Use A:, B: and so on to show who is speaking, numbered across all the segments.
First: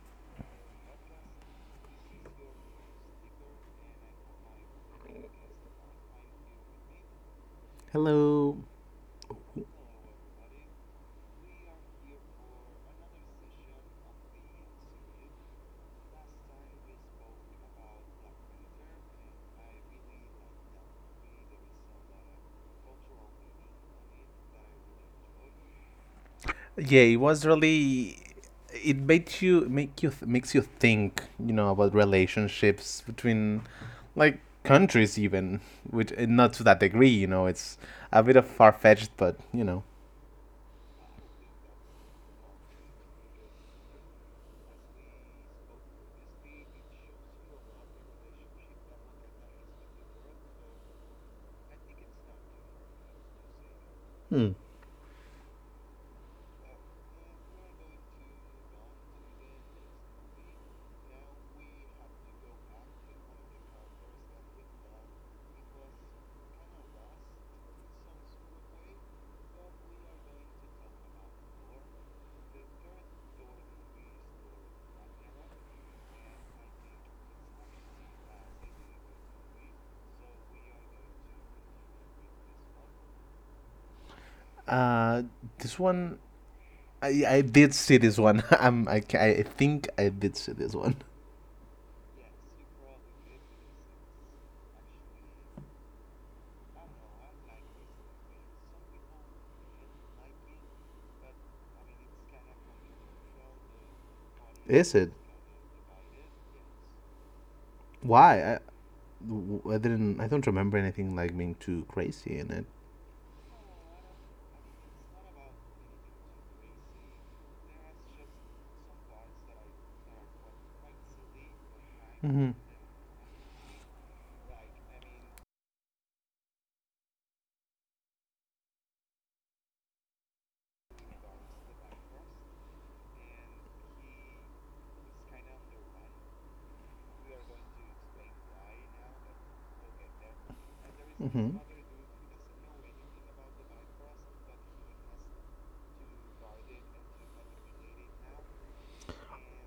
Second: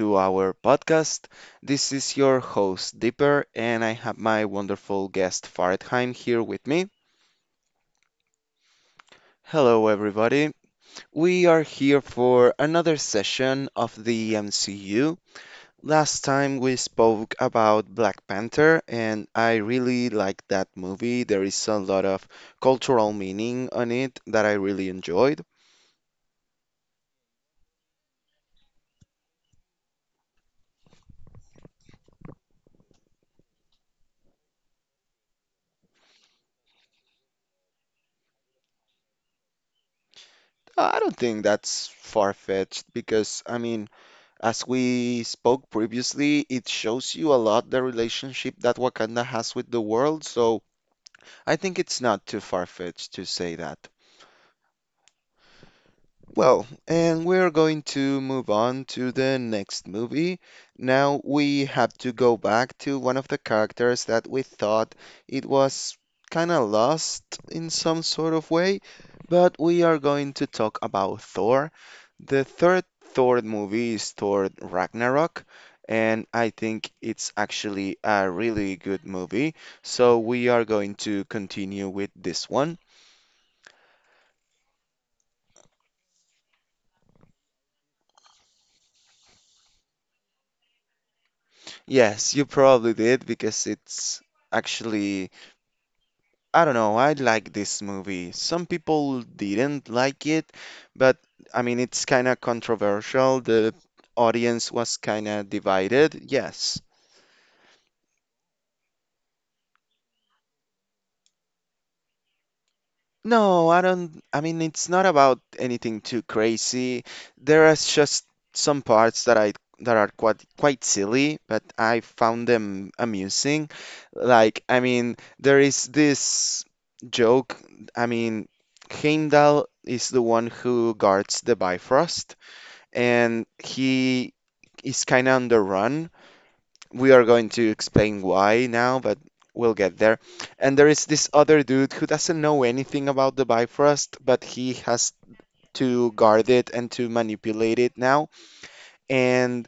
A: to our podcast. This is your host, Dipper, and I have my wonderful guest, Faradheim, here with me.
B: Hello.
A: Hello, everybody. We are here for another session of the MCU. Last time we spoke about Black Panther, and I really like that movie. There is a lot of cultural meaning on it that I really enjoyed.
B: Yeah, it was really. It made you make you makes you think, you know, about relationships between, like countries even, which and not to that degree, you know, it's a bit of far fetched, but you know.
A: I don't think that's far-fetched because, I mean, as we spoke previously, it shows you a lot the relationship that Wakanda has with the world, so I think it's not too far-fetched to say that.
B: Hmm.
A: Well, and we're going to move on to the next movie. Now we have to go back to one of the characters that we thought it was kind of lost in some sort of way, but we are going to talk about Thor. The third Thor movie is Thor Ragnarok, and I think it's actually a really good movie. So we are going to continue with this one.
B: Uh, this one, I did see this one. I think I did see this one.
A: Yes, you probably did because it's actually, I don't know, I like this movie. Some people didn't like it, but I mean, it's kind of controversial. The audience
B: Is
A: was
B: it?
A: kind of divided. Yes.
B: Why? I didn't. I don't remember anything like being too crazy in it.
A: No, I don't. I mean, it's not about anything too crazy. There are just some parts that are quite silly, but I found
B: Hmm
A: them amusing. Like, I mean, there is this joke. I mean, Heimdall is the one who guards the Bifrost, and he is kind of on the run, we are going to explain why now, but we'll get there. And there is this
B: mmhmm
A: other dude who doesn't know anything about the Bifrost, but he has to guard it and to manipulate it now. And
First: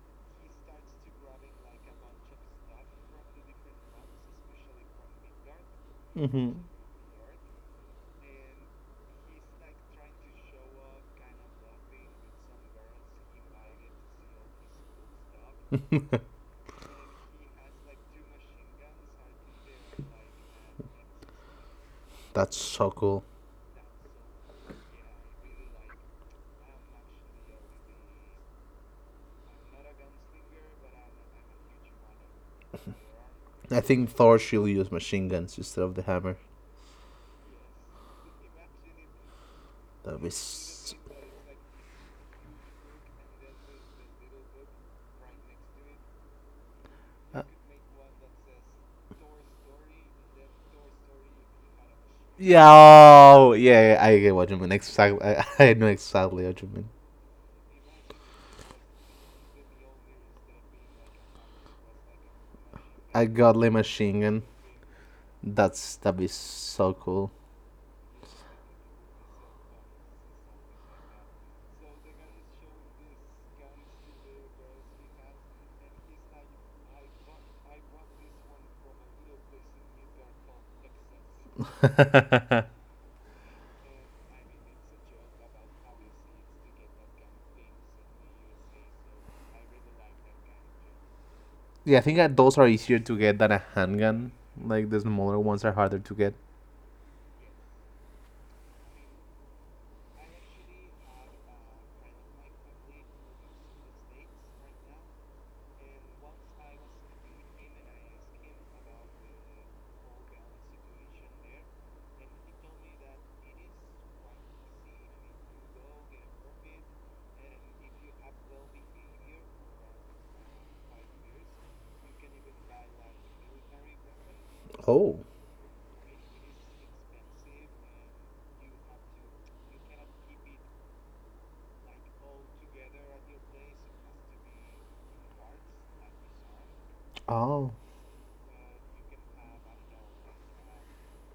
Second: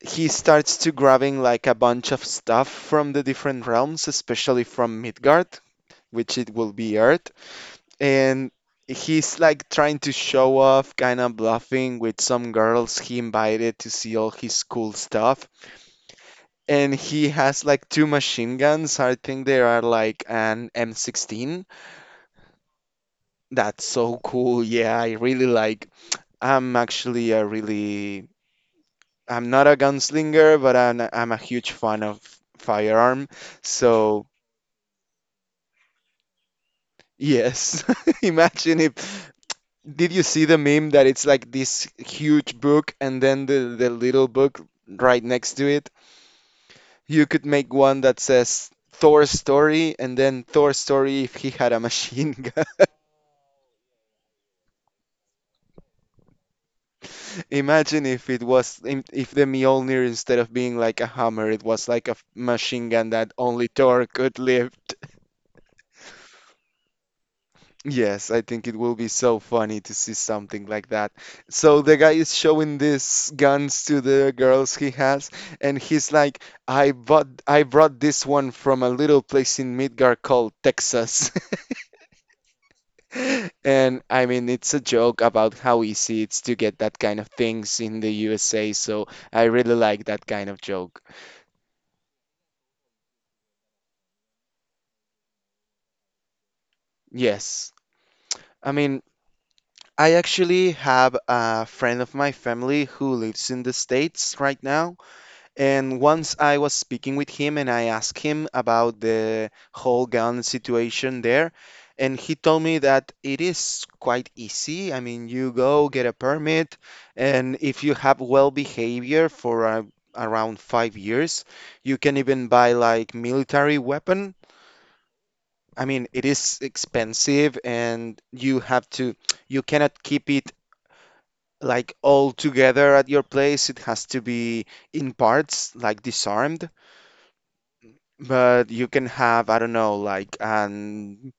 A: he starts to grabbing like a bunch of stuff from the different realms, especially from Midgard, which it
B: mmhmm
A: will be Earth. And he's like trying to show off, kind of bluffing with some girls he invited to see all his cool stuff and he has like two machine guns. I think they are like an M16.
B: That's so cool.
A: That's so cool. Yeah, I really like. I'm actually a really. I'm not a gunslinger, but I'm a huge fan of firearm.
B: I think
A: So
B: Thor should use machine guns instead of the hammer.
A: yes, imagine if. Did
B: That
A: you see the meme
B: was.
A: that it's like this huge book and then the little book right next to it? You
B: Uh,
A: could make one that says. Thor's story, and then Thor's story if he had a machine gun.
B: Yeah, yeah, I get what you mean. Exactly, I, I know exactly what you mean.
A: Imagine if it was im- if the Mjolnir instead of being like a hammer, it was like a machine gun
B: A
A: that only
B: godly
A: Thor
B: machine
A: could
B: gun.
A: lift.
B: That's that'd be so cool.
A: Yes, I think it will be so funny to see something like that. So the guy is showing these guns to the girls he has, and he's like, I brought this one from a little place in Midgard called Texas."
B: Yeah,
A: And I mean, it's a joke about how easy it's to get that kind of things in the USA, so I really like that kind of joke.
B: I think that those are easier to get than a handgun. Like the smaller ones are harder to get.
A: Yes. I mean, I actually have a friend of my family who lives in the States right now. And once I was speaking with him and I asked him about the whole gun situation there. And he told me that it is quite easy. I mean, you go get a permit, and if you have well behavior for around 5 years, you can even buy like military weapon.
B: Oh.
A: I mean, it is expensive and you cannot keep it like all together at your place. It has to be in parts, like disarmed.
B: Oh.
A: But you can have, I don't know, like an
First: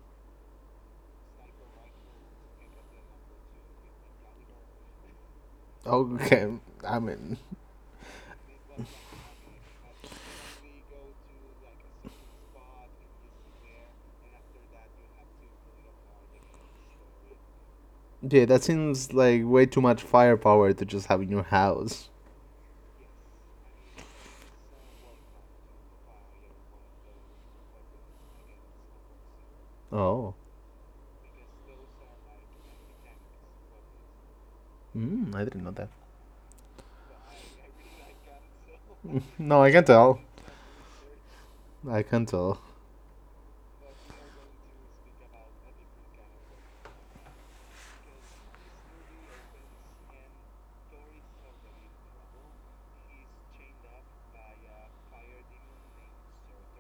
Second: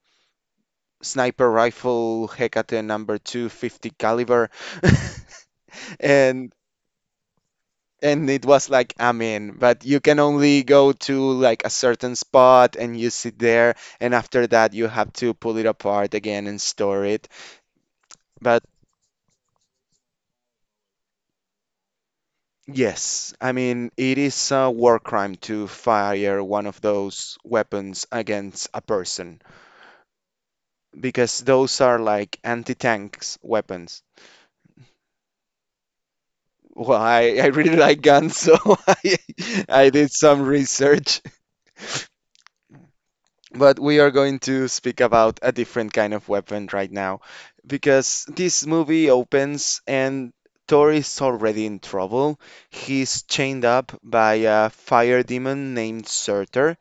A: sniper rifle Hecate number 250 caliber.
B: Okay.
A: And
B: I mean,
A: and it was like, I mean, but you can only go to like a certain spot and you sit there, and after that you have to pull it apart again and store it.
B: yeah, that seems like way too much firepower to just have in your house.
A: Yes, I mean, it is a war crime to fire one of those weapons against a person
B: Oh.
A: because those are like anti-tanks weapons.
B: Mm, I didn't know that.
A: Well, I really like guns, so I,
B: No, I can
A: I did
B: tell.
A: some research.
B: I can tell.
A: But we are going to speak about a different kind of weapon right now because this movie opens and Thor is already in trouble. He's chained up by a fire demon named Surtur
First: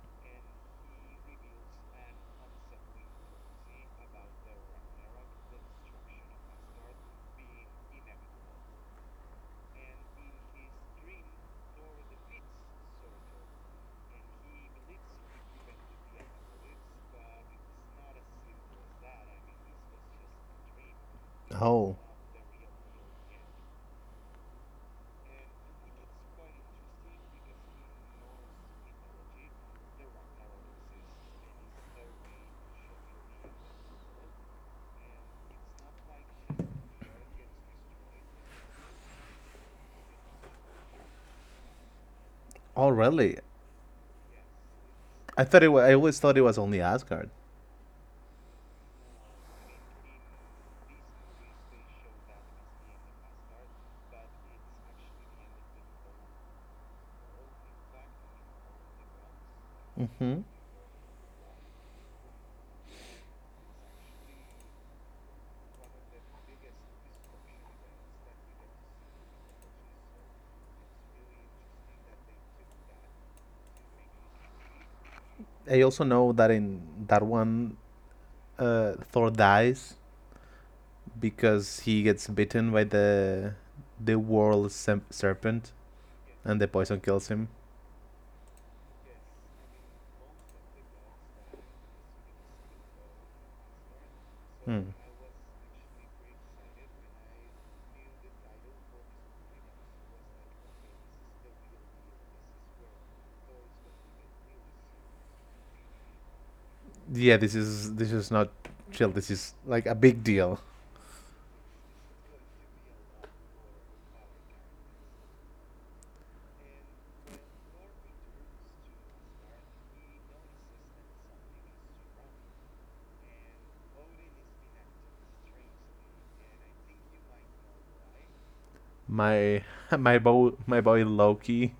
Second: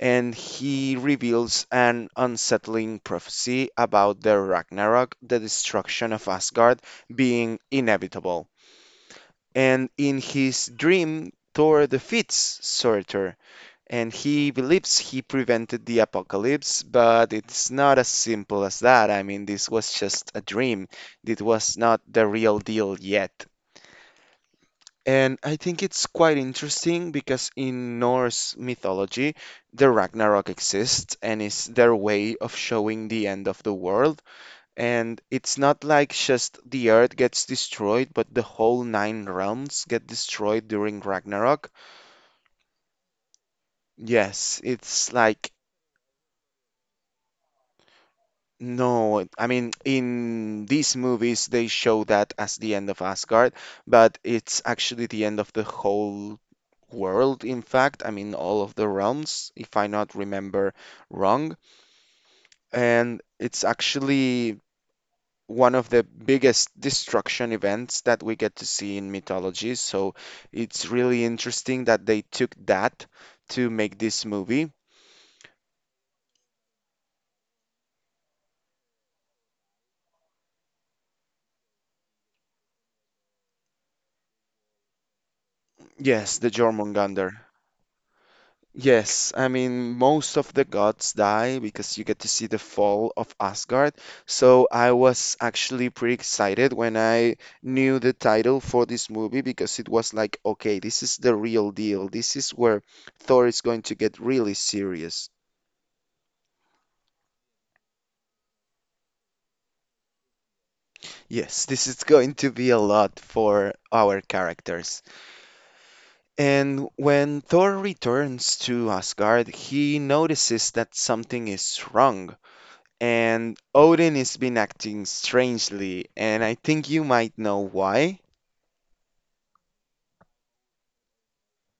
A: and he reveals an unsettling prophecy about the Ragnarok, the destruction of Asgard, being inevitable. And in his dream, Thor defeats Surtur, and he believes he prevented the apocalypse, but it's not as simple as that. I mean, this was just a dream, it was
B: Oh.
A: not the real deal yet. And I think it's quite interesting because in Norse mythology, the Ragnarok exists and is their way of showing the end of the world. And it's not like just the earth gets destroyed, but the whole nine realms get destroyed during Ragnarok.
B: Oh, really?
A: Yes, it's like.
B: I always thought it was only Asgard.
A: No, I mean in these movies they show that as the end of Asgard, but it's actually the end of the whole world, in fact. I mean all of the realms, if I not
B: Hmm
A: remember wrong. And it's actually one of the biggest destruction events that we get to see in mythology. So it's really interesting that they took that to make this movie.
B: I also know that in that one, Thor dies because he gets bitten by the the world serpent,
A: Yes, the
B: and the poison kills
A: Jormungandr.
B: him.
A: Yes, I mean, most of the gods die because you get to see the fall of Asgard. So
B: Hmm.
A: I was actually pretty excited when I knew the title for this movie because it was like, okay, this is the real deal. This is where Thor is going to get really serious.
B: Yeah, this is not chill. This is like a big deal.
A: Yes, this is going to be a lot for our characters. And when Thor returns to Asgard, he notices that something is wrong. And Odin has been acting strangely, and I think you might know why.
B: My my boy Loki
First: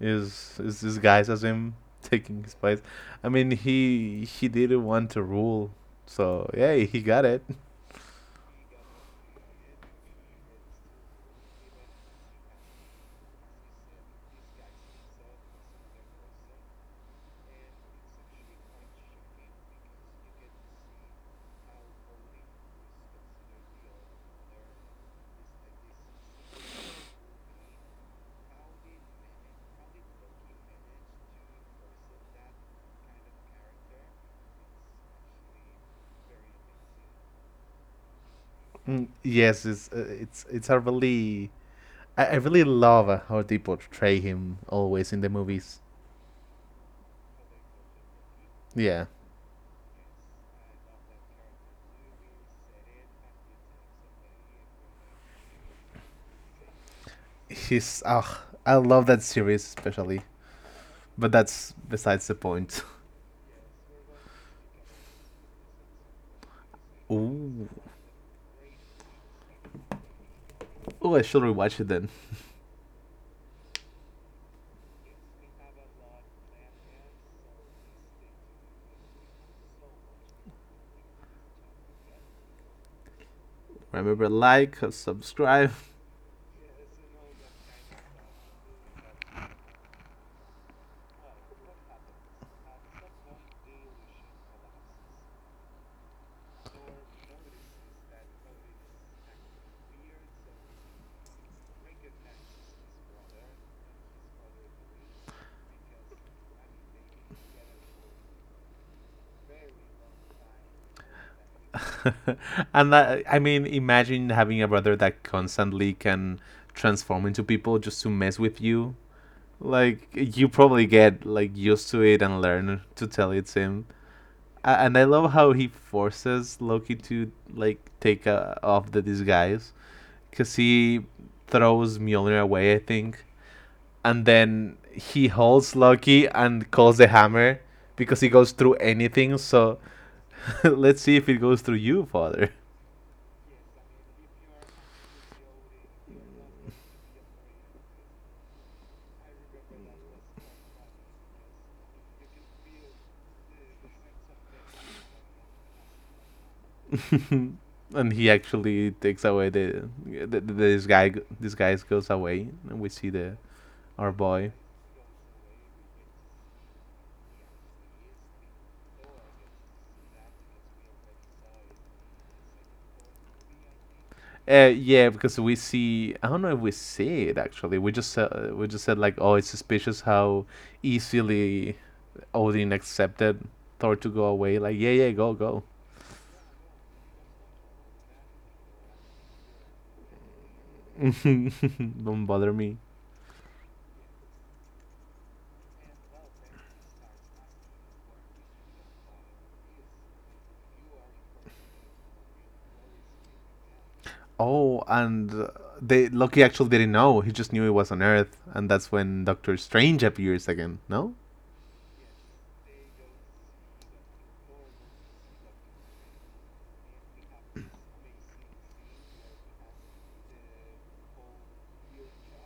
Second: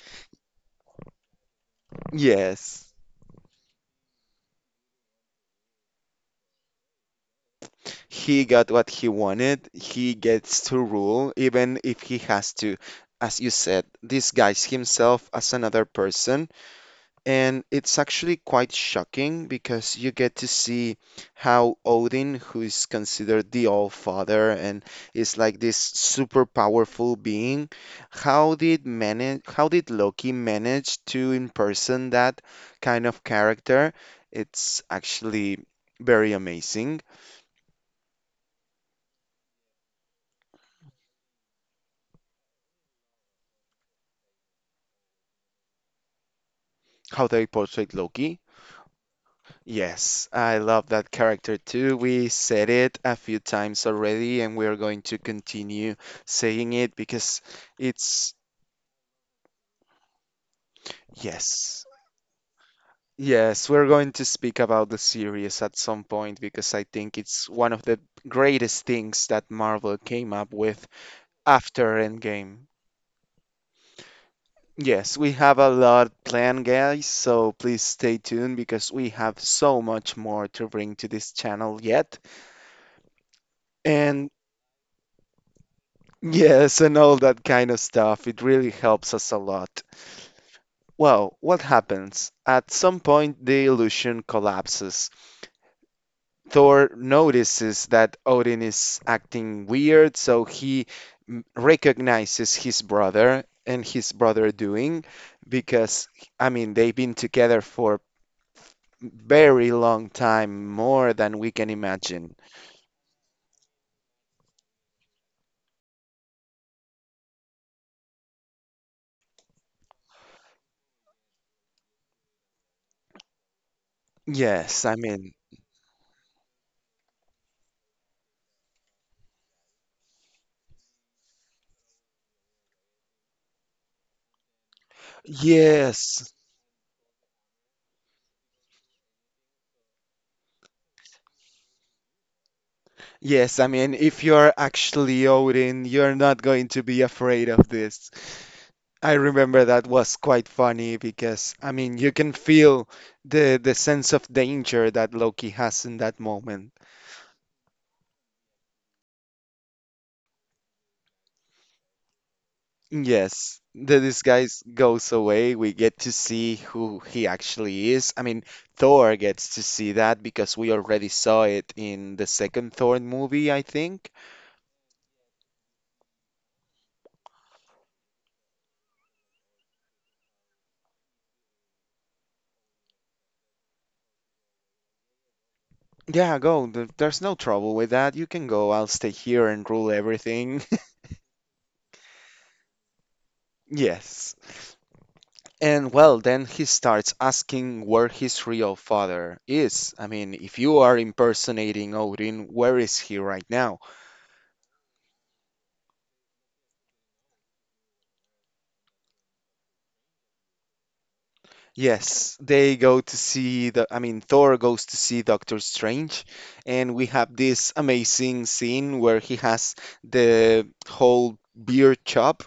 B: is disguised as him taking his place.
A: Yes.
B: I mean, he didn't want to rule, so yeah, he got it.
A: He got what he wanted. He gets to rule, even if he has to, as you said, disguise himself as another person. And it's actually quite shocking because you get to see how Odin, who is considered the All Father and is like this super powerful being, how did Loki manage to imperson that kind of character? It's actually very amazing
B: Mm. Yes, it's a really, I really love how they portray him always in the movies.
A: how they portrayed Loki.
B: Yeah,
A: Yes, I love that character too. We said it a few times already, and we're going to continue saying it
B: he's
A: it's,
B: ah, I love that series especially, but that's
A: yes,
B: besides the point.
A: yes, we're going to speak about the series at some point because I think it's
B: Ooh,
A: one of the greatest things that Marvel came up with
B: oh, I should rewatch it
A: after
B: then.
A: Endgame. Yes, we have a lot planned, guys, so please stay tuned because we have so much more to bring to this channel yet. And
B: Remember, like, subscribe.
A: Yes, and all that kind of stuff. It really helps us a lot. Well, what happens? At some point, the illusion collapses. Thor notices that Odin is acting weird, so he recognizes his brother and his brother doing because, I mean, they've been together for very long time, more than we can imagine.
B: And I mean, imagine having a brother that constantly can transform into people just to mess with you. Like you probably get like used to it and learn to tell it's him.
A: Yes, I
B: And I
A: mean,
B: love how he forces Loki to like take off the disguise because he throws Mjolnir away, I think, and then he holds Loki
A: yes.
B: and calls the hammer because he goes through anything. So let's see if it goes through you, father.
A: Yes, I mean, if you're actually Odin, you're not going to be afraid of this. I remember that was quite funny because, I mean, you can feel the sense of danger that Loki has in that moment.
B: And he actually takes away this guy. This guy goes away, and we see the
A: Yes, the
B: our boy.
A: disguise goes away. We get to see who he actually is. I mean, Thor gets to see that because we already saw it in the second Thor movie, I think.
B: Yeah, because we see. I don't know if we see it actually. We just said like, oh, it's suspicious how easily Odin accepted Thor to go away. Like, yeah, yeah, go, go.
A: Yeah, go. There- There's no trouble with that. You can go. I'll stay here and rule everything.
B: Don't bother me.
A: Yes. And well, then he starts asking where his real father is. I mean, if you are impersonating Odin, where is he right now?
B: Oh, and they Loki actually didn't know. He just knew he was on Earth, and that's when Doctor Strange appears again. No?
A: Yes, they go to see the, I mean, Thor goes to see Doctor Strange, and we have this amazing scene where he has the whole beer chop,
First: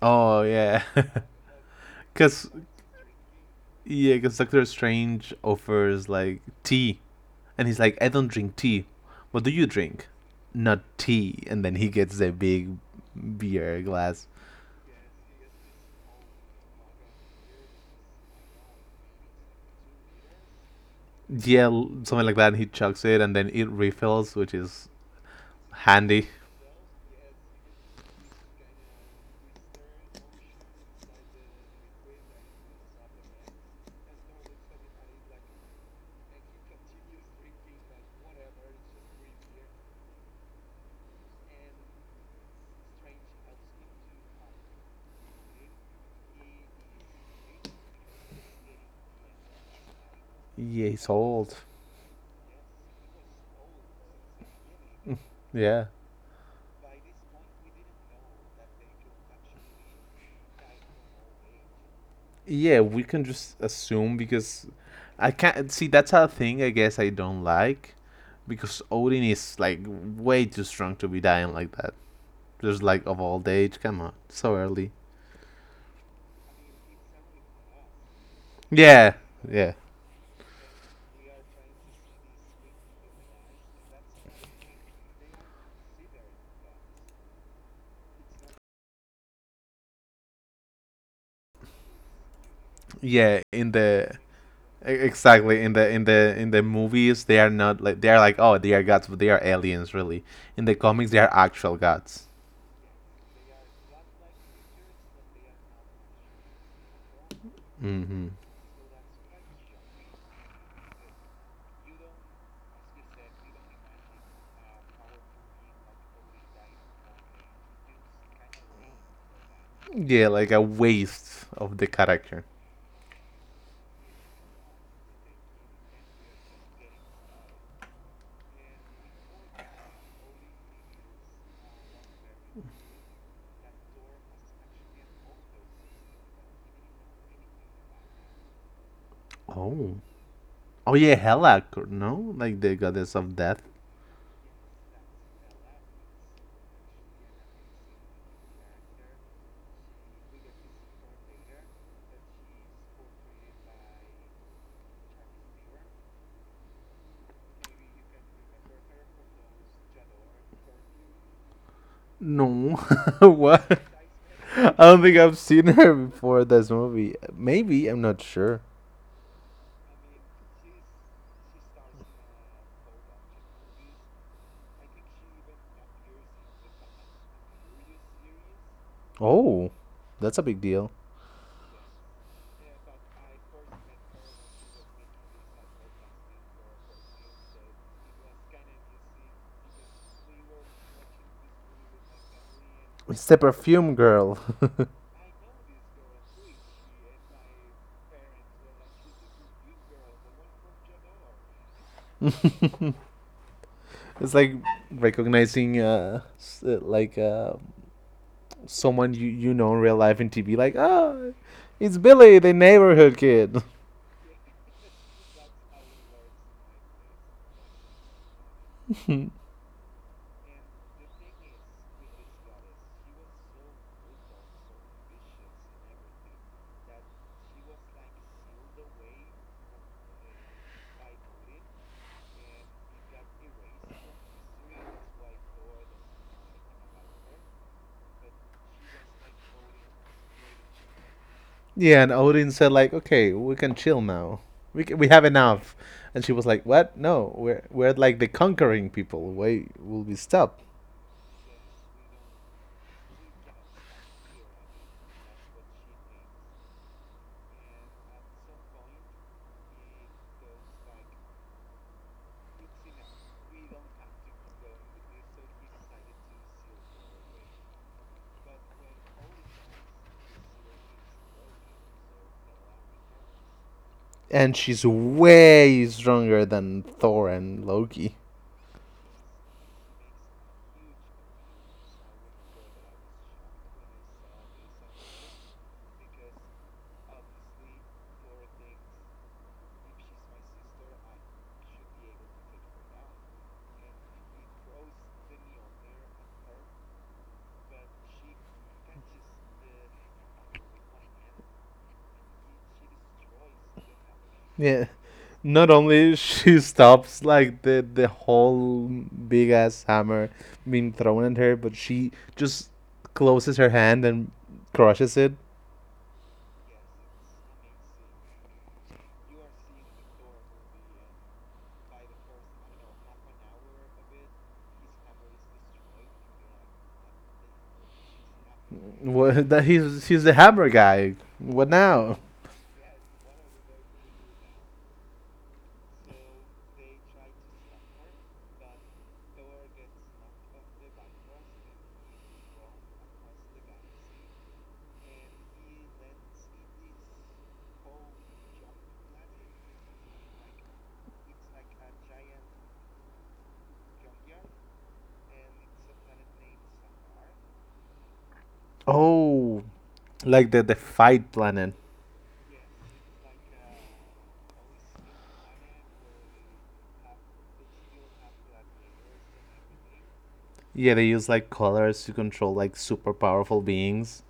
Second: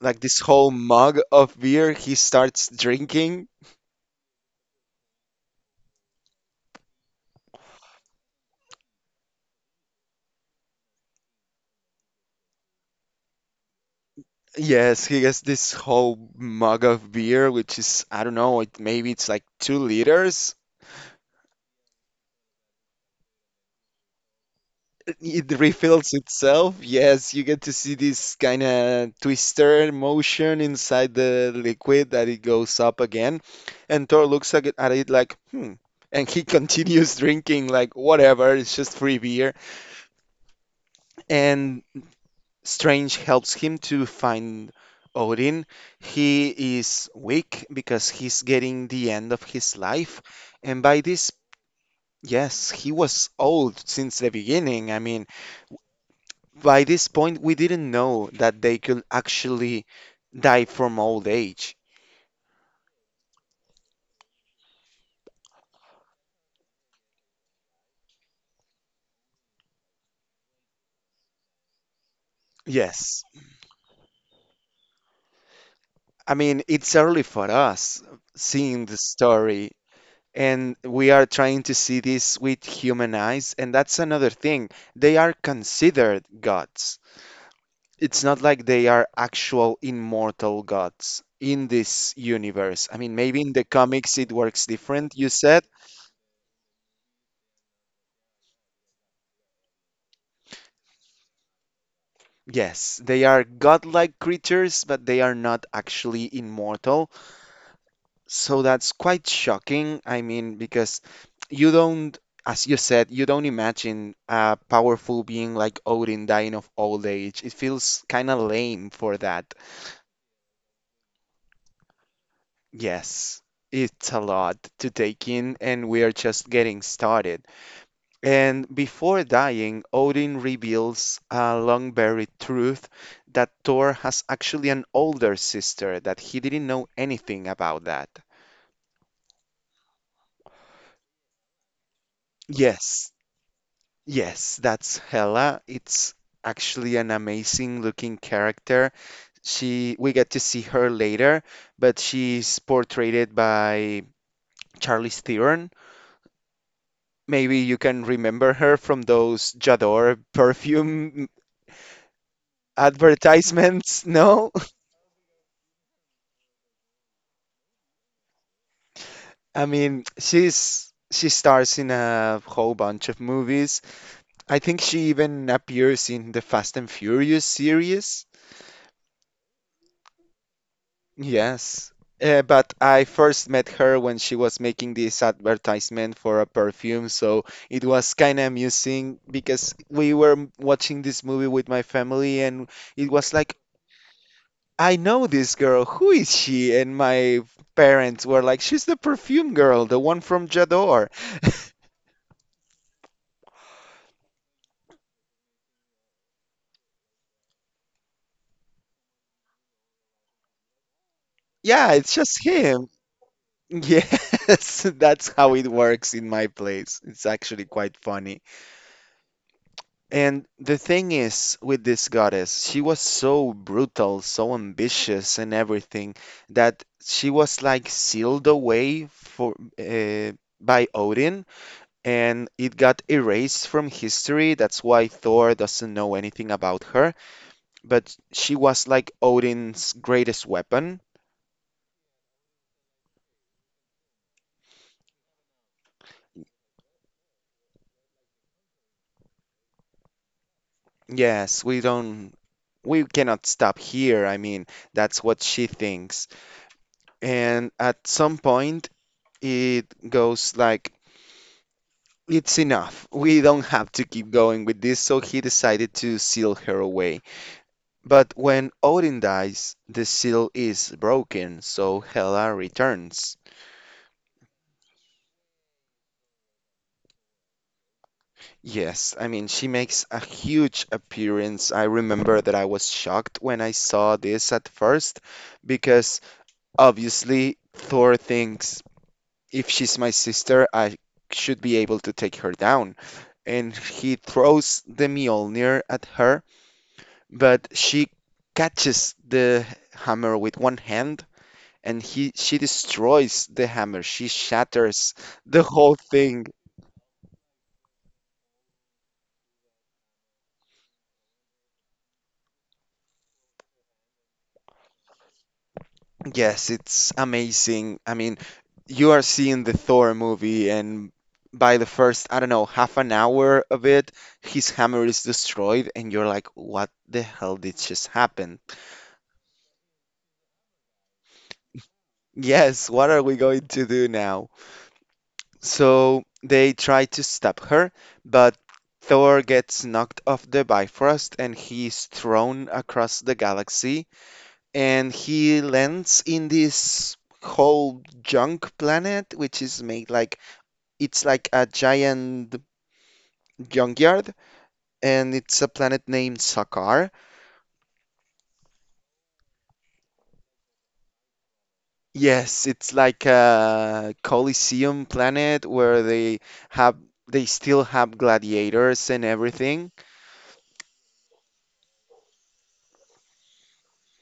A: like this
B: Oh
A: whole
B: yeah,
A: mug of beer he
B: because
A: starts drinking.
B: yeah, because Doctor Strange offers like tea, and he's like, "I don't drink tea. What do you drink? Not tea." And then he gets a big beer glass.
A: Yes, he gets this whole mug of beer, which is, I don't know, it, maybe it's like 2 liters.
B: Yeah, something like that. And he chucks it, and then it refills, which is
A: It refills
B: handy.
A: itself. Yes, you get to see this kind of twister motion inside the liquid that it goes up again. And Thor looks at it like, hmm. And he continues drinking, like, whatever, it's just free beer. And Strange helps him to find Odin. He is weak because he's getting the end of his life. And
B: Yeah,
A: by
B: he's
A: this,
B: old.
A: yes, he was old since the beginning. I mean,
B: Yeah.
A: by this point, we didn't know that they could actually die from old age.
B: Yeah, we can just assume because I can't see that's a thing I guess I don't like because Odin is like way too strong to be dying like that. Just like of
A: Yes.
B: old age, come on, so early.
A: I mean, it's early for us seeing the
B: Yeah,
A: story,
B: yeah.
A: and we are trying to see this with human eyes. And that's another thing. They are considered gods. It's not like they are actual immortal gods in this universe. I mean,
B: Yeah,
A: maybe in the
B: in the
A: comics it works different, you
B: exactly
A: said.
B: in the in the movies, they are not like they are like oh they are gods, but they are aliens really. In the comics, they are actual gods.
A: Yes, they are godlike creatures, but they are not actually immortal.
B: Hmm
A: So that's quite shocking. I mean, because you don't, as you said, you don't imagine a powerful being like Odin dying of old age. It feels kind of lame for that.
B: Yeah, like a waste of the character.
A: Yes, it's a lot to take in, and we are just getting started. And before dying, Odin reveals a long buried truth that Thor has actually an older sister, that he didn't know anything about that.
B: Oh. Oh yeah, Helak, no? Like the goddess
A: Yes,
B: of death.
A: yes, that's Hela. It's actually an amazing looking character. She, we get to see her later, but she's portrayed by Charlize Theron. Maybe you can remember her from those J'adore perfume
B: No, what?
A: advertisements, no?
B: I don't think I've seen her before this movie. Maybe I'm not sure.
A: I mean, she stars in a whole bunch of movies. I think she even appears in the Fast and Furious series.
B: Oh, that's a big deal.
A: Yes. But I first met her when she was making this advertisement for a perfume, so it was kind of amusing because we were watching this movie with my family, and
B: It's
A: it
B: the
A: was like,
B: perfume girl.
A: I know this girl. Who is she? And my parents were like, she's the perfume girl, the one from Jador.
B: It's like recognizing like someone you know in real life in TV. Like ah, it's
A: Yeah, it's
B: Billy, the
A: just him.
B: neighborhood kid.
A: Yes, that's how it works in my place. It's actually quite funny. And the thing is, with this goddess, she was so brutal, so ambitious, and everything that she was like sealed away for by Odin, and it got erased from history. That's why Thor doesn't know anything about her. But she was like Odin's greatest weapon.
B: Yeah, and Odin said like, "Okay, we can chill now. We can, we have enough." And she was like, "What? No, we're like the conquering people. Why will we stop?"
A: Yes, we don't, we cannot stop here. I mean, that's what she thinks. And at some point, it goes like, it's enough. We don't have to keep going with this. So he decided to seal her away. But when Odin dies, the seal is broken. So Hela returns.
B: And she's way stronger than Thor and Loki.
A: Yes, I mean, she makes a huge appearance. I remember that I was shocked when I saw this at first because obviously Thor thinks, if she's my sister, I should be able to take her down. And he throws the Mjolnir at her, but she catches the hammer with one hand, and he, she destroys the hammer. She
B: Yeah.
A: shatters
B: Not
A: the whole
B: only
A: thing.
B: she stops like the whole big ass hammer being thrown at her, but she just closes her hand and crushes it
A: Yes, it's amazing. I mean, you are seeing the Thor movie, and by the first, I don't know, half an hour of it, his hammer is destroyed and you're like, what the hell did just happen?
B: like, what that he's the hammer guy. What now?
A: Yes, what are we going to do now? So they try to stop her, but Thor gets knocked off the Bifrost and he's thrown across the galaxy, and he lands in this whole junk planet which is made like, it's like a giant junkyard, and it's a planet named Sakaar.
B: Oh, like the fight planet.
A: Yes, it's like a Coliseum planet where they have, they still have gladiators and everything.
B: Yeah, they use like colors to control like super powerful beings.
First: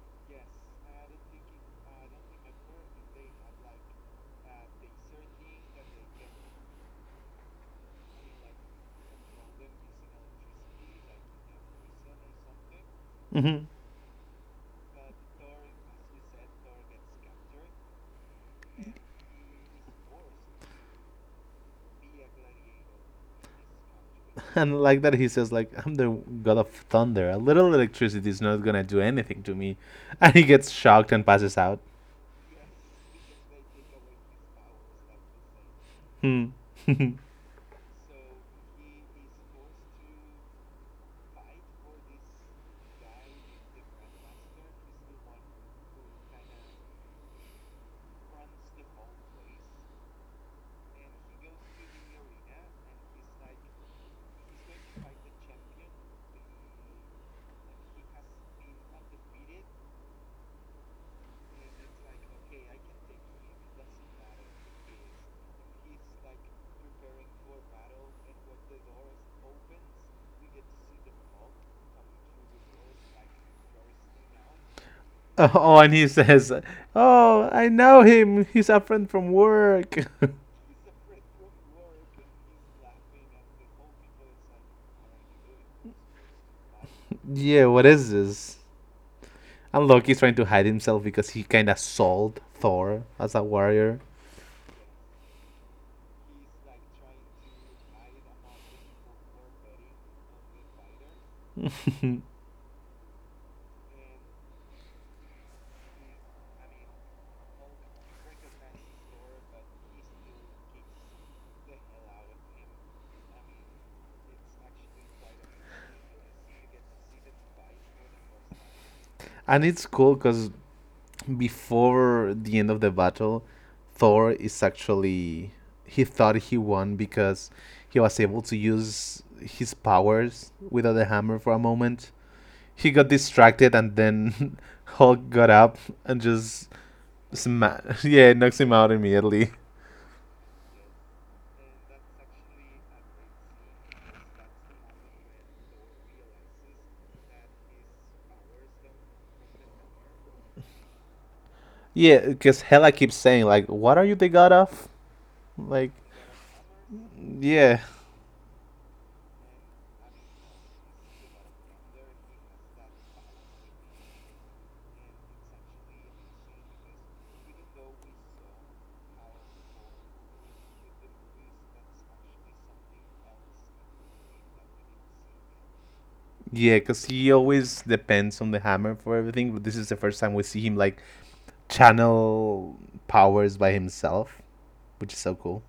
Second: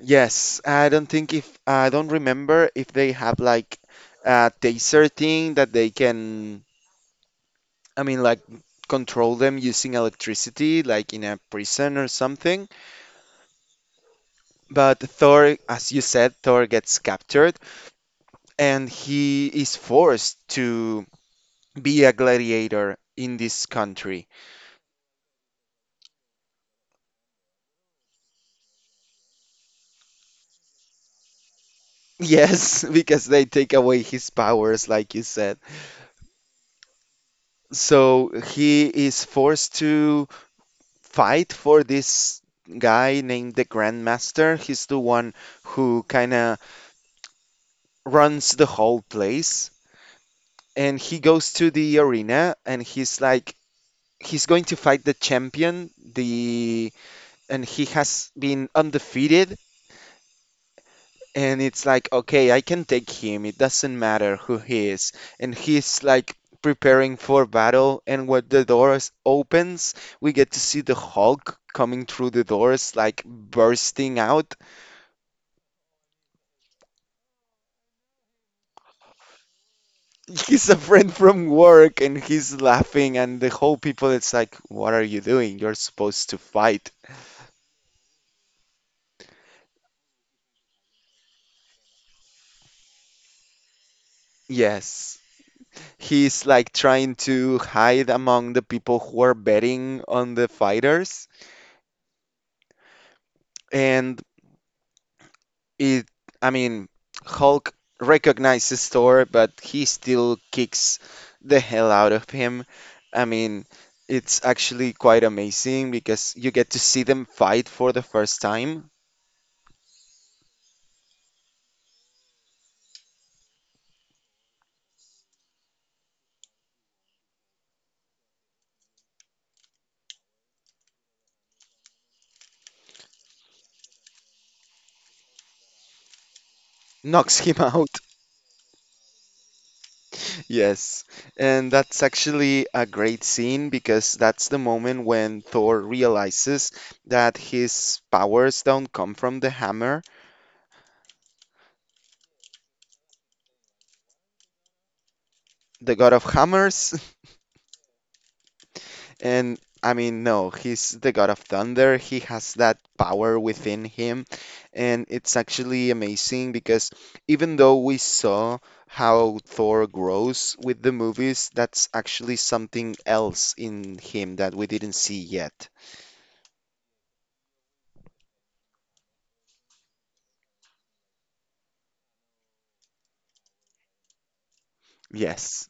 A: Yes, I don't think, if I don't remember if they have like a taser thing that they can, I mean like, control them using electricity like in a prison or something.
B: Hmm
A: But Thor, as you said, Thor gets captured and he is forced to be a gladiator in this country.
B: And like that, he says like I'm the god of thunder. A little electricity is not gonna do anything to me, and he gets shocked and passes out.
A: Yes, because they take away his powers, like you said.
B: Hmm.
A: So he is forced to fight for this guy named the Grandmaster. He's the one who kind of runs the whole place. And he goes to the arena and he's like, he's going to fight the champion, the and he has been undefeated. And it's like, okay, I can take him. It doesn't matter who he is. And he's like preparing for battle. And when the doors opens, we get to see the Hulk coming through the doors, like bursting out.
B: Oh, and he says, "Oh, I know him. He's a friend from work."
A: He's a friend from work and he's laughing. And the whole people, it's like, what are you doing? You're supposed to fight.
B: Yeah, what is this? And Loki's trying to hide himself because he kind of sold Thor as a warrior.
A: Yes. He's like trying to hide among the people who are betting on the fighters.
B: And
A: And It, I mean, Hulk recognizes Thor, but he still kicks the hell out of him. I mean, it's actually quite amazing because you get to see them fight for the first time.
B: it's cool because before the end of the battle, Thor is actually he thought he won because he was able to use his powers without the hammer for a moment he got distracted and then Hulk got up and just
A: Knocks him out.
B: yeah knocks him out immediately.
A: Yes. And that's actually a great scene because that's the moment when Thor realizes that his powers don't come from the hammer,
B: Yeah, because Hela keeps saying like, "What are you the god of?" Like,
A: the god of hammers.
B: yeah.
A: And I mean, no, he's the god of thunder. He has that power within him. And it's actually amazing because even though we saw how Thor grows with the movies, that's actually something else in him that we didn't see yet.
B: Yeah, because he always depends on the hammer for everything. But this is the first time we see him like channel powers by himself, which is so cool.
A: Yes,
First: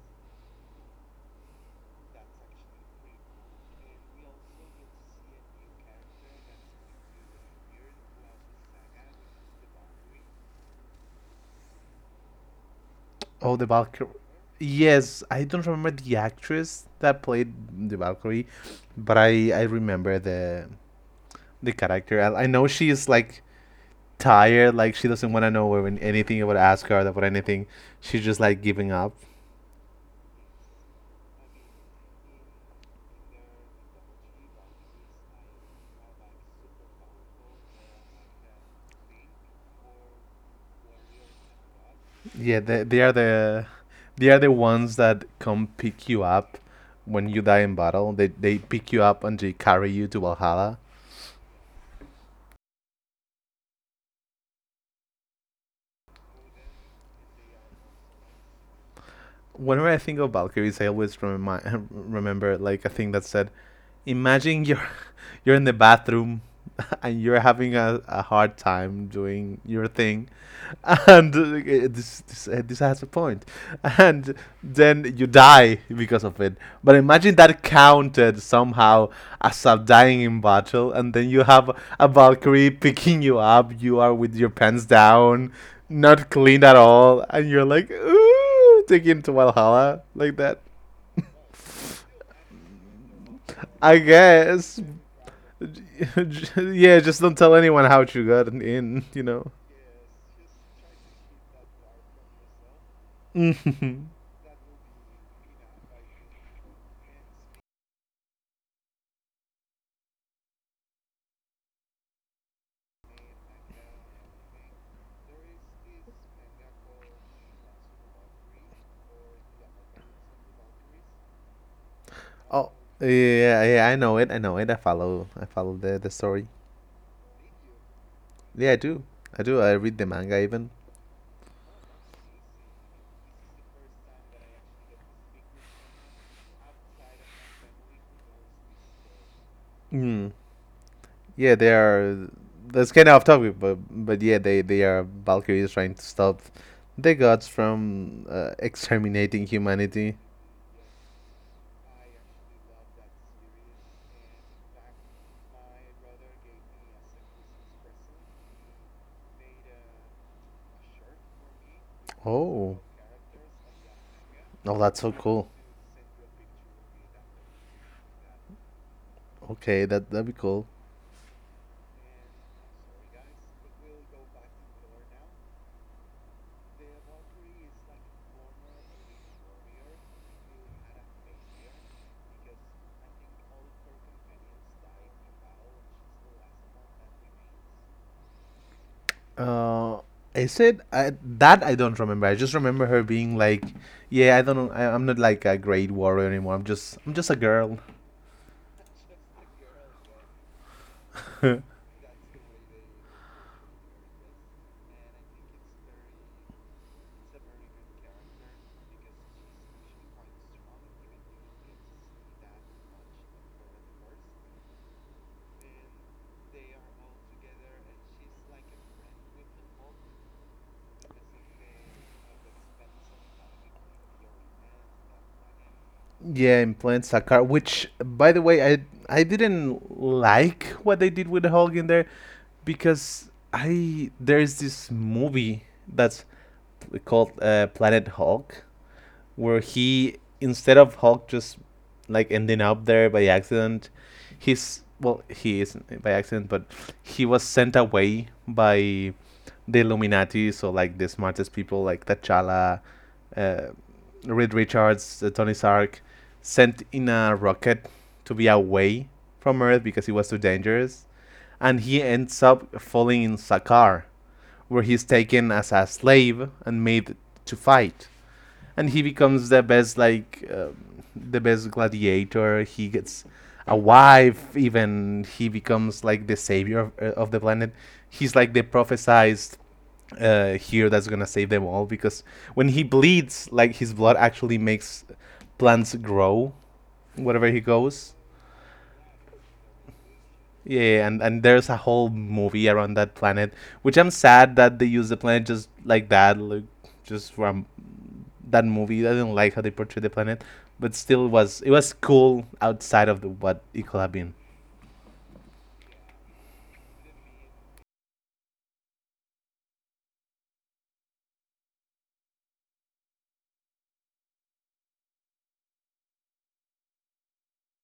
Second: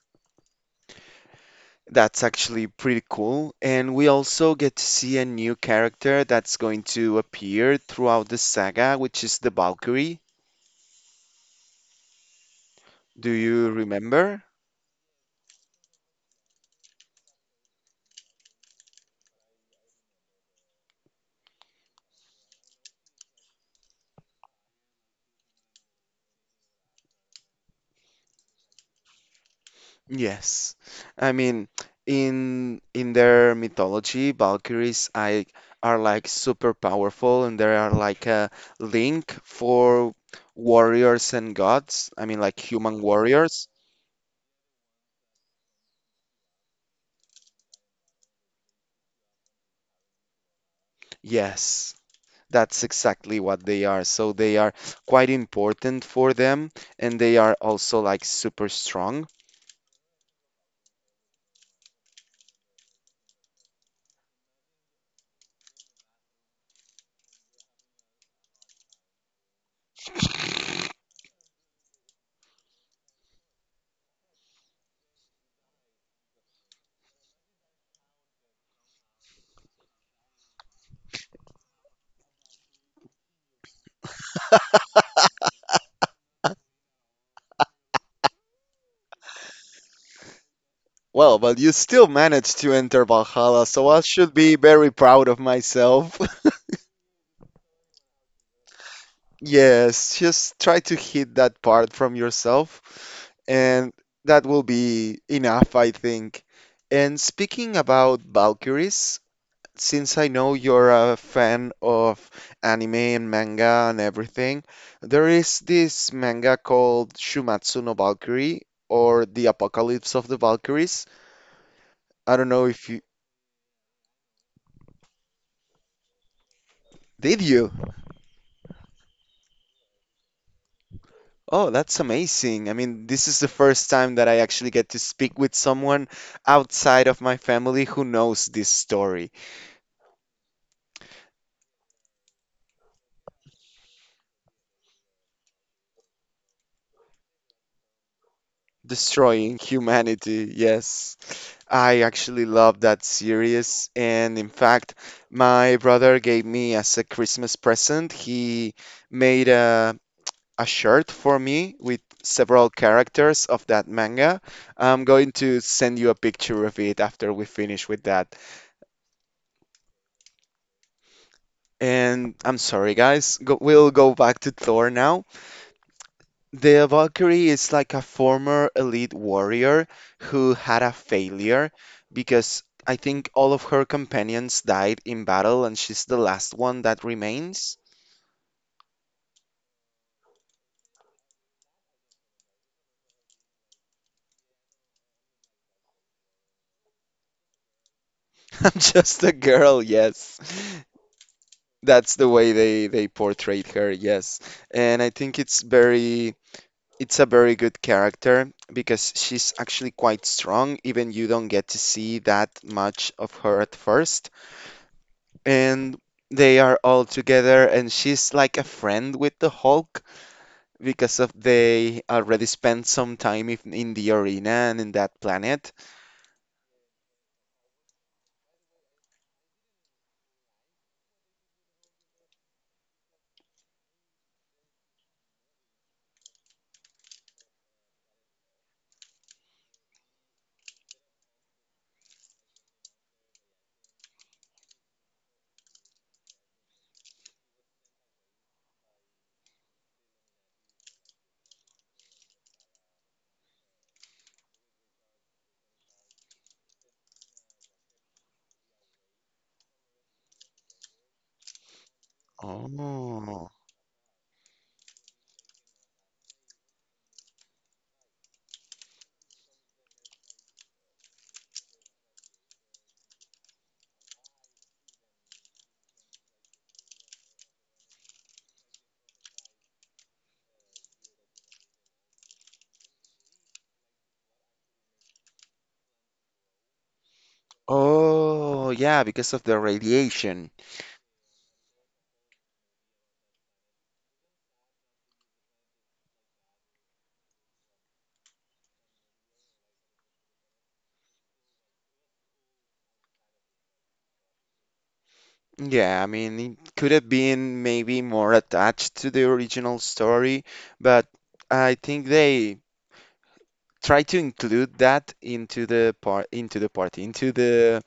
A: that's actually pretty cool. And we also get to see a new character that's going to appear throughout the saga, which is the Valkyrie. Do
B: Oh, the
A: you
B: Valkyrie.
A: remember?
B: Yes, I don't remember the actress that played the Valkyrie, but I remember the character. I know she's like tired, like she doesn't want to know when anything about Asgard about anything. She's just like giving up.
A: Yes. I mean, in their mythology, Valkyries I are like super powerful and they are like a link for warriors and gods. I mean
B: Yeah,
A: like human warriors.
B: they are the ones that come pick you up when you die in battle. They pick you up and they carry you to Valhalla
A: Yes. That's exactly what they are. So they are quite important for them, and they are also like super strong.
B: whenever I think of Valkyries, I always remi- remember like a thing that said, "Imagine you're you're in the bathroom and you're having a hard time doing your thing, and this has a point, and then you die because of it. But imagine that counted somehow as a dying in battle, and then you have a Valkyrie picking you up. You are with your pants down." Not clean at all, and you're like, Ooh! Take him to Valhalla like that.
A: Well, but you still managed to enter Valhalla, so
B: I
A: I should be
B: guess.
A: very proud of myself.
B: Yeah, just don't tell anyone how you got in. You know.
A: Yes, just try to hit that part from yourself, and that will be enough, I think. And speaking about Valkyries, since I know you're a fan of anime and manga and everything, there is this manga called Shumatsu no Valkyrie, or The Apocalypse of the Valkyries. I don't know
B: Oh
A: if you,
B: yeah, yeah. I know it. I follow the story.
A: did you?
B: Yeah, I do. I do. I read the manga even.
A: Oh, that's amazing. I mean, this is the first time that I actually get to speak with someone outside of my family who knows this story.
B: Mm. Yeah, they are. That's kind of off topic, but yeah, they are Valkyries trying to stop the gods from exterminating
A: Destroying
B: humanity.
A: humanity, yes. I actually love that series. And in fact, my brother gave me as a Christmas present, he made a shirt for me with several
B: Oh.
A: characters of that manga.
B: Oh, that's
A: I'm
B: so
A: going
B: cool.
A: to send you a picture of it after we finish with that.
B: Okay, that that'd be cool.
A: And I'm sorry, guys. We'll go back to Thor now. The Valkyrie is like a former elite warrior who had a failure because I think all of her companions died in battle, and she's the last one that remains.
B: Uh, I said I, that I don't remember. I just remember her being like, "Yeah, I don't know. I'm not like a great warrior anymore. I'm just a girl."
A: I'm just a girl, yes. That's the way they portrayed her, yes. And I think it's very, it's a very good character because she's actually quite strong, even you don't get to see that much of her at first, and they are all together and she's like a friend with the Hulk because of they already spent some time in the arena and in that planet.
B: Yeah, implants Sakar. Which, by the way, I didn't like what they did with the Hulk in there, because I there's this movie that's called Planet Hulk where he instead of Hulk just like ending up there by accident, he's well he isn't by accident, but he was sent away by the Illuminati, so like the smartest people like T'Challa, uh, Reed Richards, Tony Stark, sent in a rocket to be away from Earth because it was too dangerous, and he ends up falling in
A: Oh.
B: Sakaar, where he's taken as a slave and made to fight and he becomes the best like the best gladiator. He gets a wife. Even he becomes like the savior of the planet. He's like the prophesized here that's gonna save them all because when he bleeds, like his blood actually makes plants grow wherever he goes.
A: Oh, yeah, because of the radiation.
B: Yeah, yeah, and there's a whole movie around that planet, which I'm sad that they use the planet just like that, like just from that movie. I didn't like how they portrayed the planet, but still was it was cool outside of the, what it could have been.
A: Yeah, I mean, it could have been maybe more attached to the original story, but I think they try to include that into the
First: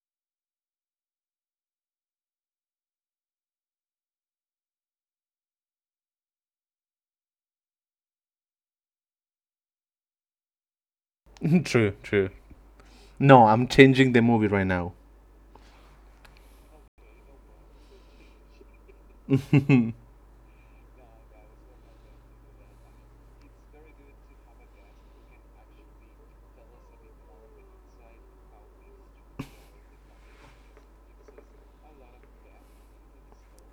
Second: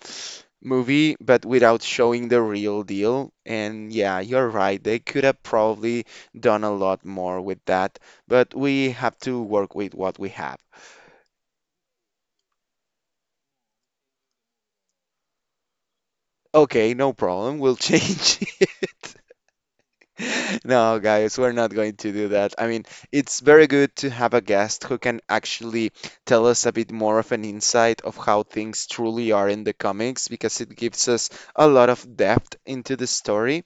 A: movie, but without showing the real deal, and yeah, you're right, they could have probably done a lot more with that, but we have to work with what we have.
B: True, true. No, I'm changing the movie right now.
A: Okay, no problem, we'll change. No, guys, we're not going to do that. I mean, it's very good to have a guest who can actually tell us a bit more of an insight of how things truly are in the comics because it gives us a lot of depth into the story.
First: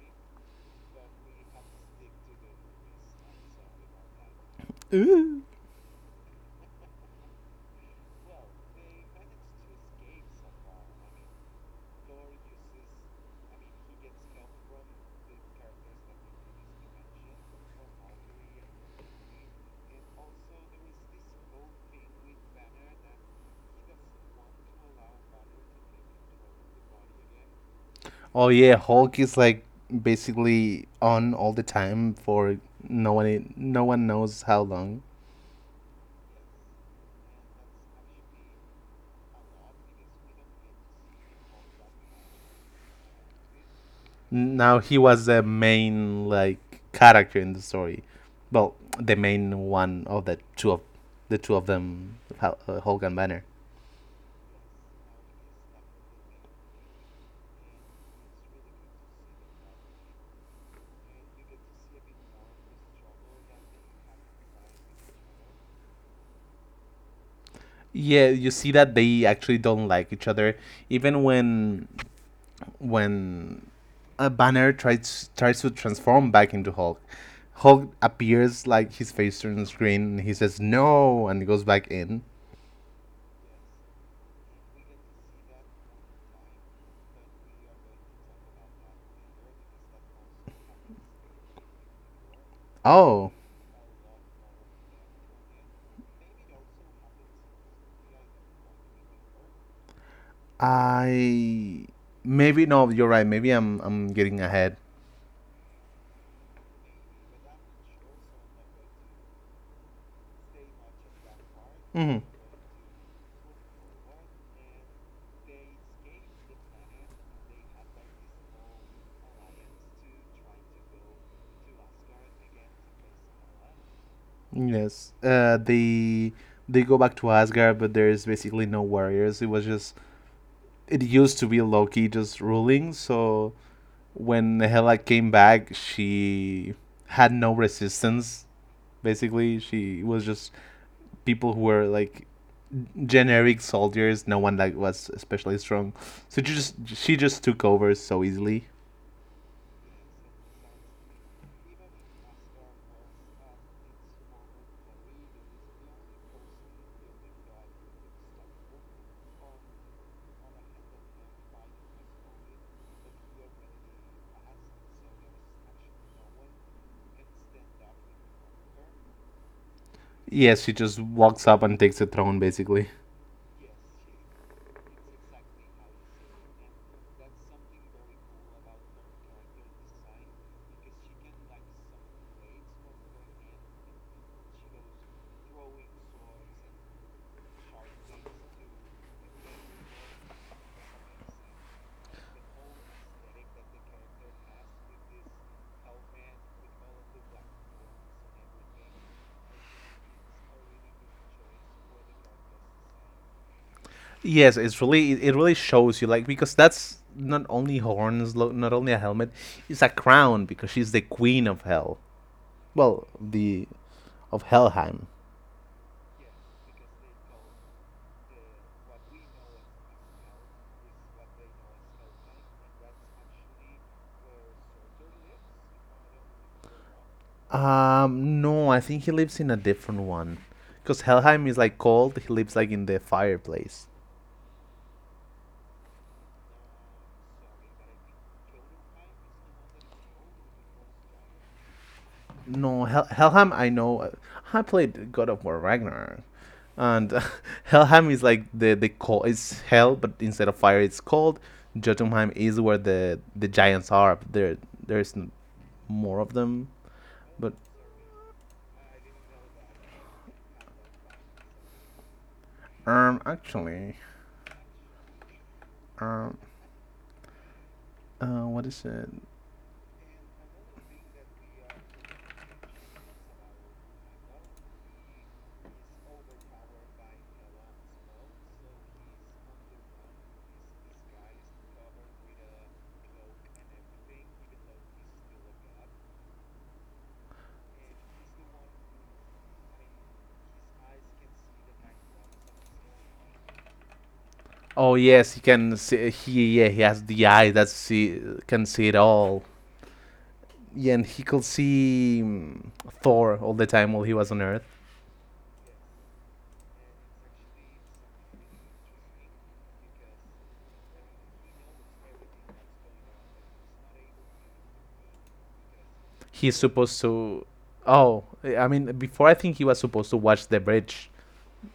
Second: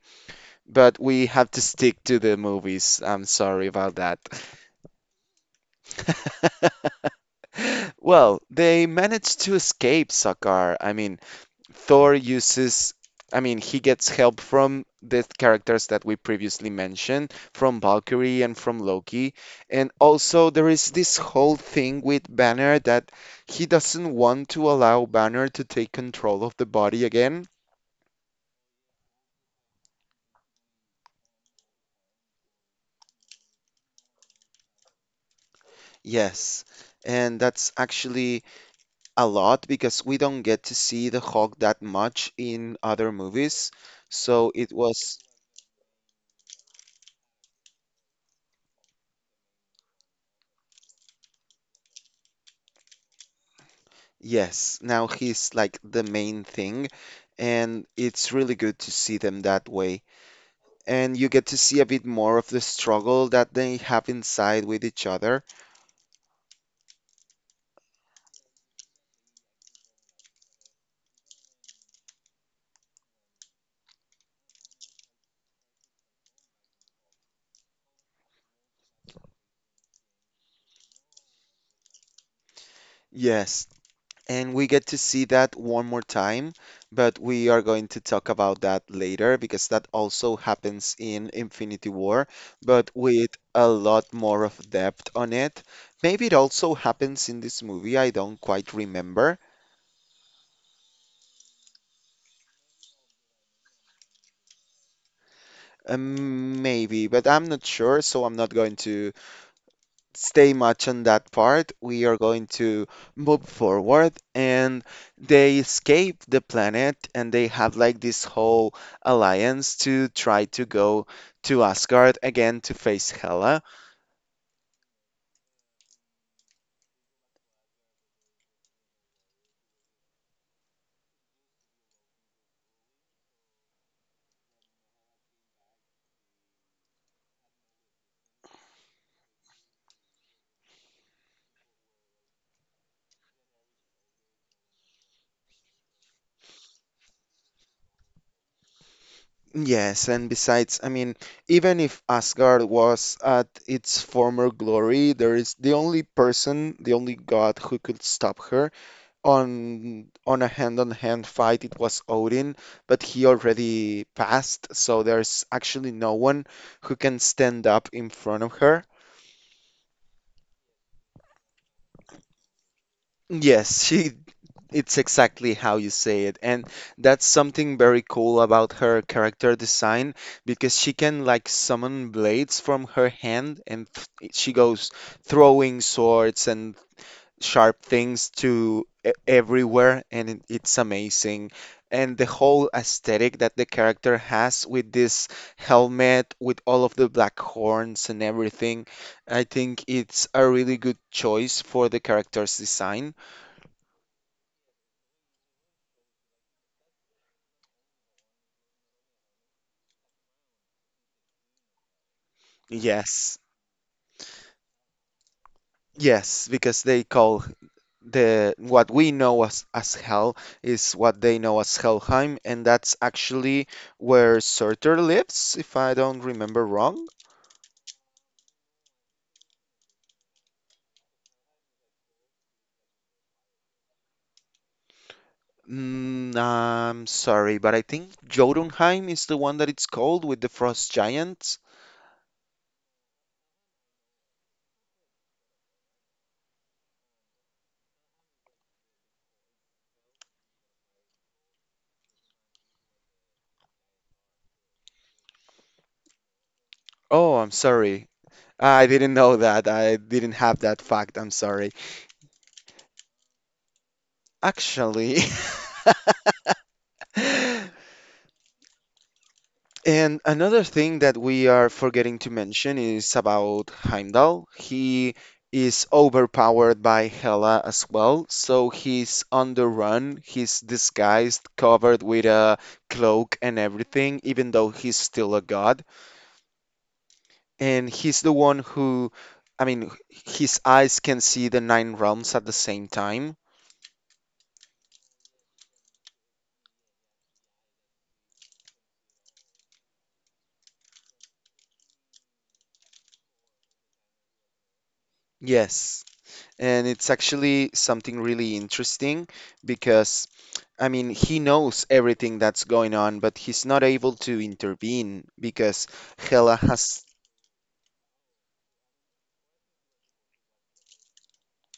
A: But we have to stick to the movies. I'm sorry about that.
B: Ooh.
A: Well, they managed to escape Sakaar. I mean, Thor uses, I mean, he gets help from the characters that we previously mentioned, from Valkyrie and from Loki. And also, there is this whole thing with Banner that he doesn't want to allow Banner to take control of the body again.
B: Oh yeah, Hulk is like basically on all the time for no one knows how long.
A: Yes. And that's actually a lot because we don't get to see the Hulk that much in other movies. So it
B: Now he
A: was,
B: was the main like character in the story. Well, the main one of the two of them, Hulk and Banner.
A: yes, now he's like the main thing, and it's really good to see them that way. And you get to see a bit more of the struggle that they have inside with each other.
B: Yeah, you see that they actually don't like each other, even when a Banner tries to transform back into Hulk. Hulk appears like his face turns green and he says no and he goes back in.
A: Yes, and we get to see that one more time, but we are going to talk about that later because that also happens in Infinity War, but
B: Oh.
A: with a lot more of depth on it. Maybe it also happens in this movie, I don't quite remember.
B: I Maybe no, you're right. Maybe I'm getting ahead.
A: Maybe, but I'm not sure, so I'm not going to stay much on that part. We
B: Hmm
A: are going to move forward, and they escape the planet, and they have like this whole alliance to try to go to Asgard again to face Hela.
B: Yes. They go back to Asgard, but there is basically no warriors. It was just it used to be Loki just ruling. So when Hela came back, she had no resistance. Basically, she was just people who were like generic soldiers. No one like was especially strong. So she just took over so easily.
A: Yes, and besides, I mean, even if Asgard was at its former glory, there is the only person, the only god who could stop her on a hand-on-hand fight, it was Odin, but he already passed, so there's actually no one who can stand up in front of her.
B: Yes, she just walks up and takes the throne basically.
A: Yes, she it's exactly how you say it, and that's something very cool about her character design because she can like summon blades from her hand and th she goes throwing swords and sharp things to everywhere and it's amazing. And the whole aesthetic that the character has with this helmet with all of the black horns and everything, I think it's a really good choice for the character's design.
B: Yes, it's really it really shows you like because that's not only horns, not only a helmet, it's a crown because she's the queen of hell. Well,
A: Yes,
B: the of Helheim.
A: yes, because they call the what we know as hell is what they know as Helheim, and that's actually where Surtur lives if I don't remember wrong.
B: No, I think he lives in a different one because Helheim is like cold. He lives like in the fireplace.
A: Mm, I'm sorry, but I think Jotunheim is the one that it's called with the frost giants.
B: No, Helheim. I know. I played God of War Ragnarok, and Helheim is like the cold. It's hell, but instead of fire, it's cold. Jotunheim is where the giants are. But there there's more of them.
A: Oh, I'm
B: But
A: sorry. I didn't know that. I didn't have that fact. I'm sorry.
B: actually,
A: Actually,
B: um, what is it?
A: and another thing that we are forgetting to mention is about Heimdall. He is overpowered by Hela as well, so he's on the run. He's disguised, covered with a cloak and everything, even though he's still a god. And he's the one who, I mean, his eyes can see the nine realms at the same time.
B: Oh yes, he can see. He yeah, he has the eye that see can see it all. Yeah, and he could see Thor all the time while he was on Earth.
A: Yes. And it's actually something really interesting because, I mean, he knows everything that's going on, but he's not able to intervene because Hela
B: He's supposed
A: has,
B: to. Oh, I mean, before I think he was supposed to watch the bridge,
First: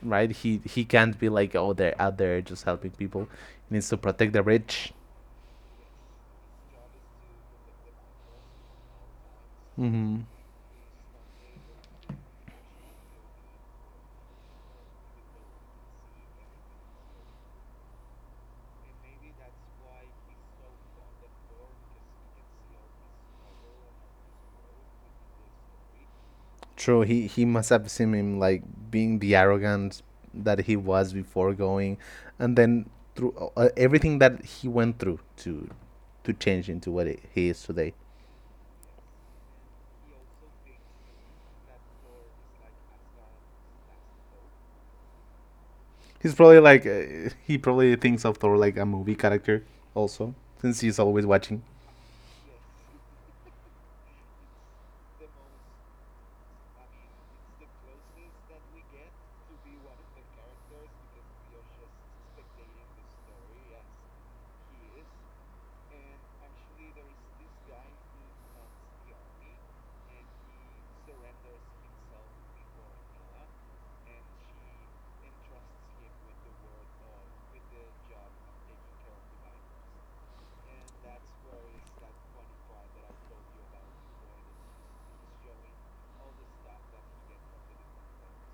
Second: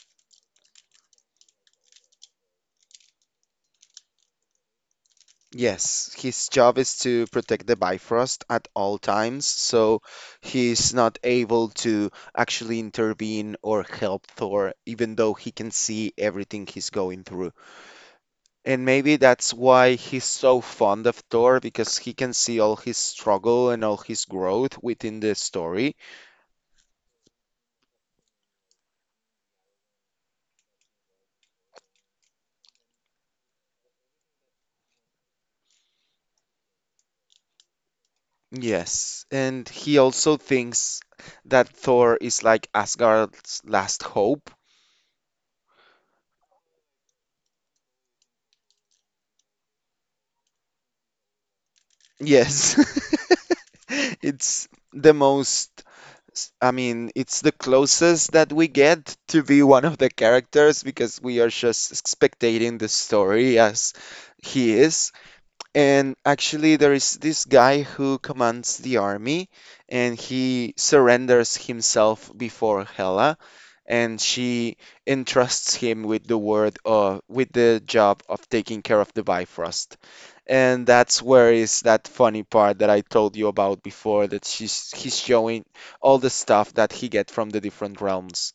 B: right? He can't be like, oh, they're out there just helping people. He needs to protect the bridge.
A: yes, his job is to protect the Bifrost at all times. So
B: Mm-hmm.
A: he's not able to actually intervene or help Thor, even though he can see everything he's going through. And maybe that's why he's so fond of Thor because he can see all his struggle and all his growth within the story.
B: True, he must have seen him like being the arrogant that he was before going, and then through everything that he went through to change into what it, he is today.
A: Yes, and he also thinks that Thor is like Asgard's last hope.
B: He's probably like he probably thinks of Thor like a movie character also, since he's always watching.
A: Yes, it's the most, I mean, it's the closest that we get to be one of the characters because we are just spectating the story as he is. And actually, there is this guy who commands the army, and he surrenders himself before Hela, and she entrusts him with the word with the job of taking care of the Bifrost. And that's where is that funny part that I told you about before that she's he's showing all the stuff that he get from the different realms.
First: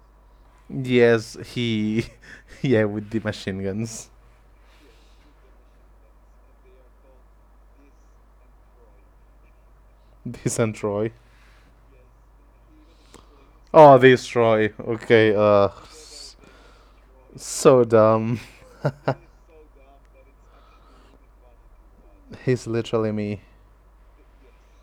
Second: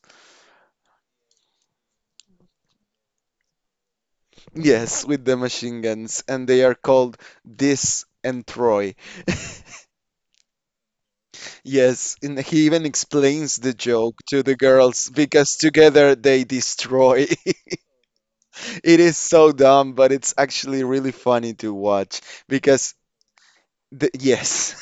B: Yes, he. Yeah, with the machine guns.
A: Yes, with the machine guns, and they are called Dis and Troy.
B: This and Troy.
A: Yes, and he even explains the
B: Oh,
A: joke
B: this
A: to the
B: Troy.
A: girls
B: Okay,
A: because
B: uh.
A: together
B: s-
A: they destroy.
B: so dumb.
A: It is so dumb, but it's actually really funny to watch
B: He's
A: because
B: literally me.
A: yes,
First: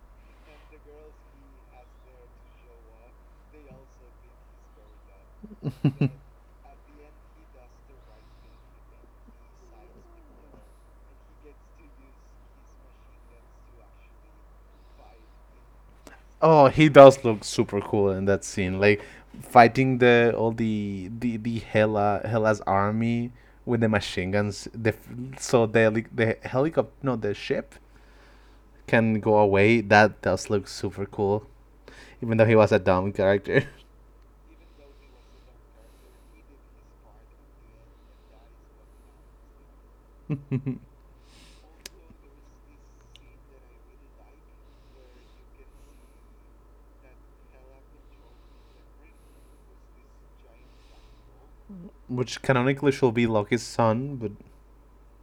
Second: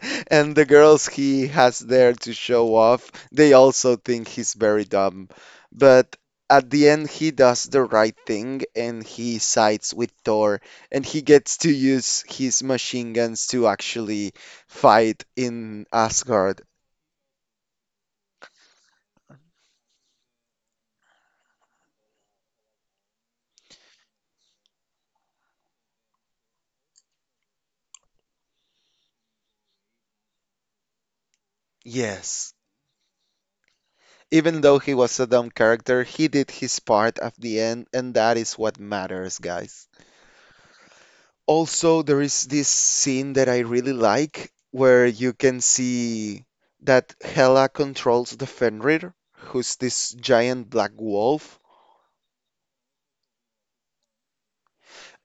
A: and the girls he has there to show off, they also think he's very dumb. But at the end, he does the right thing and he sides with Thor and he gets to use his machine guns to actually fight in Asgard.
B: Oh, he does look super cool in that scene. Like fighting the all the Hela Hela's army with the machine guns. So the the helicopter, no, the ship can go away. That does look super cool. Even though
A: Yes,
B: he was a dumb character.
A: even though he was a dumb character, he did his part at the end, and that is what matters, guys. Also, there is this scene that I really like where you can see that Hela controls the Fenrir, who's this giant black wolf.
B: Which canonically should be Loki's son, but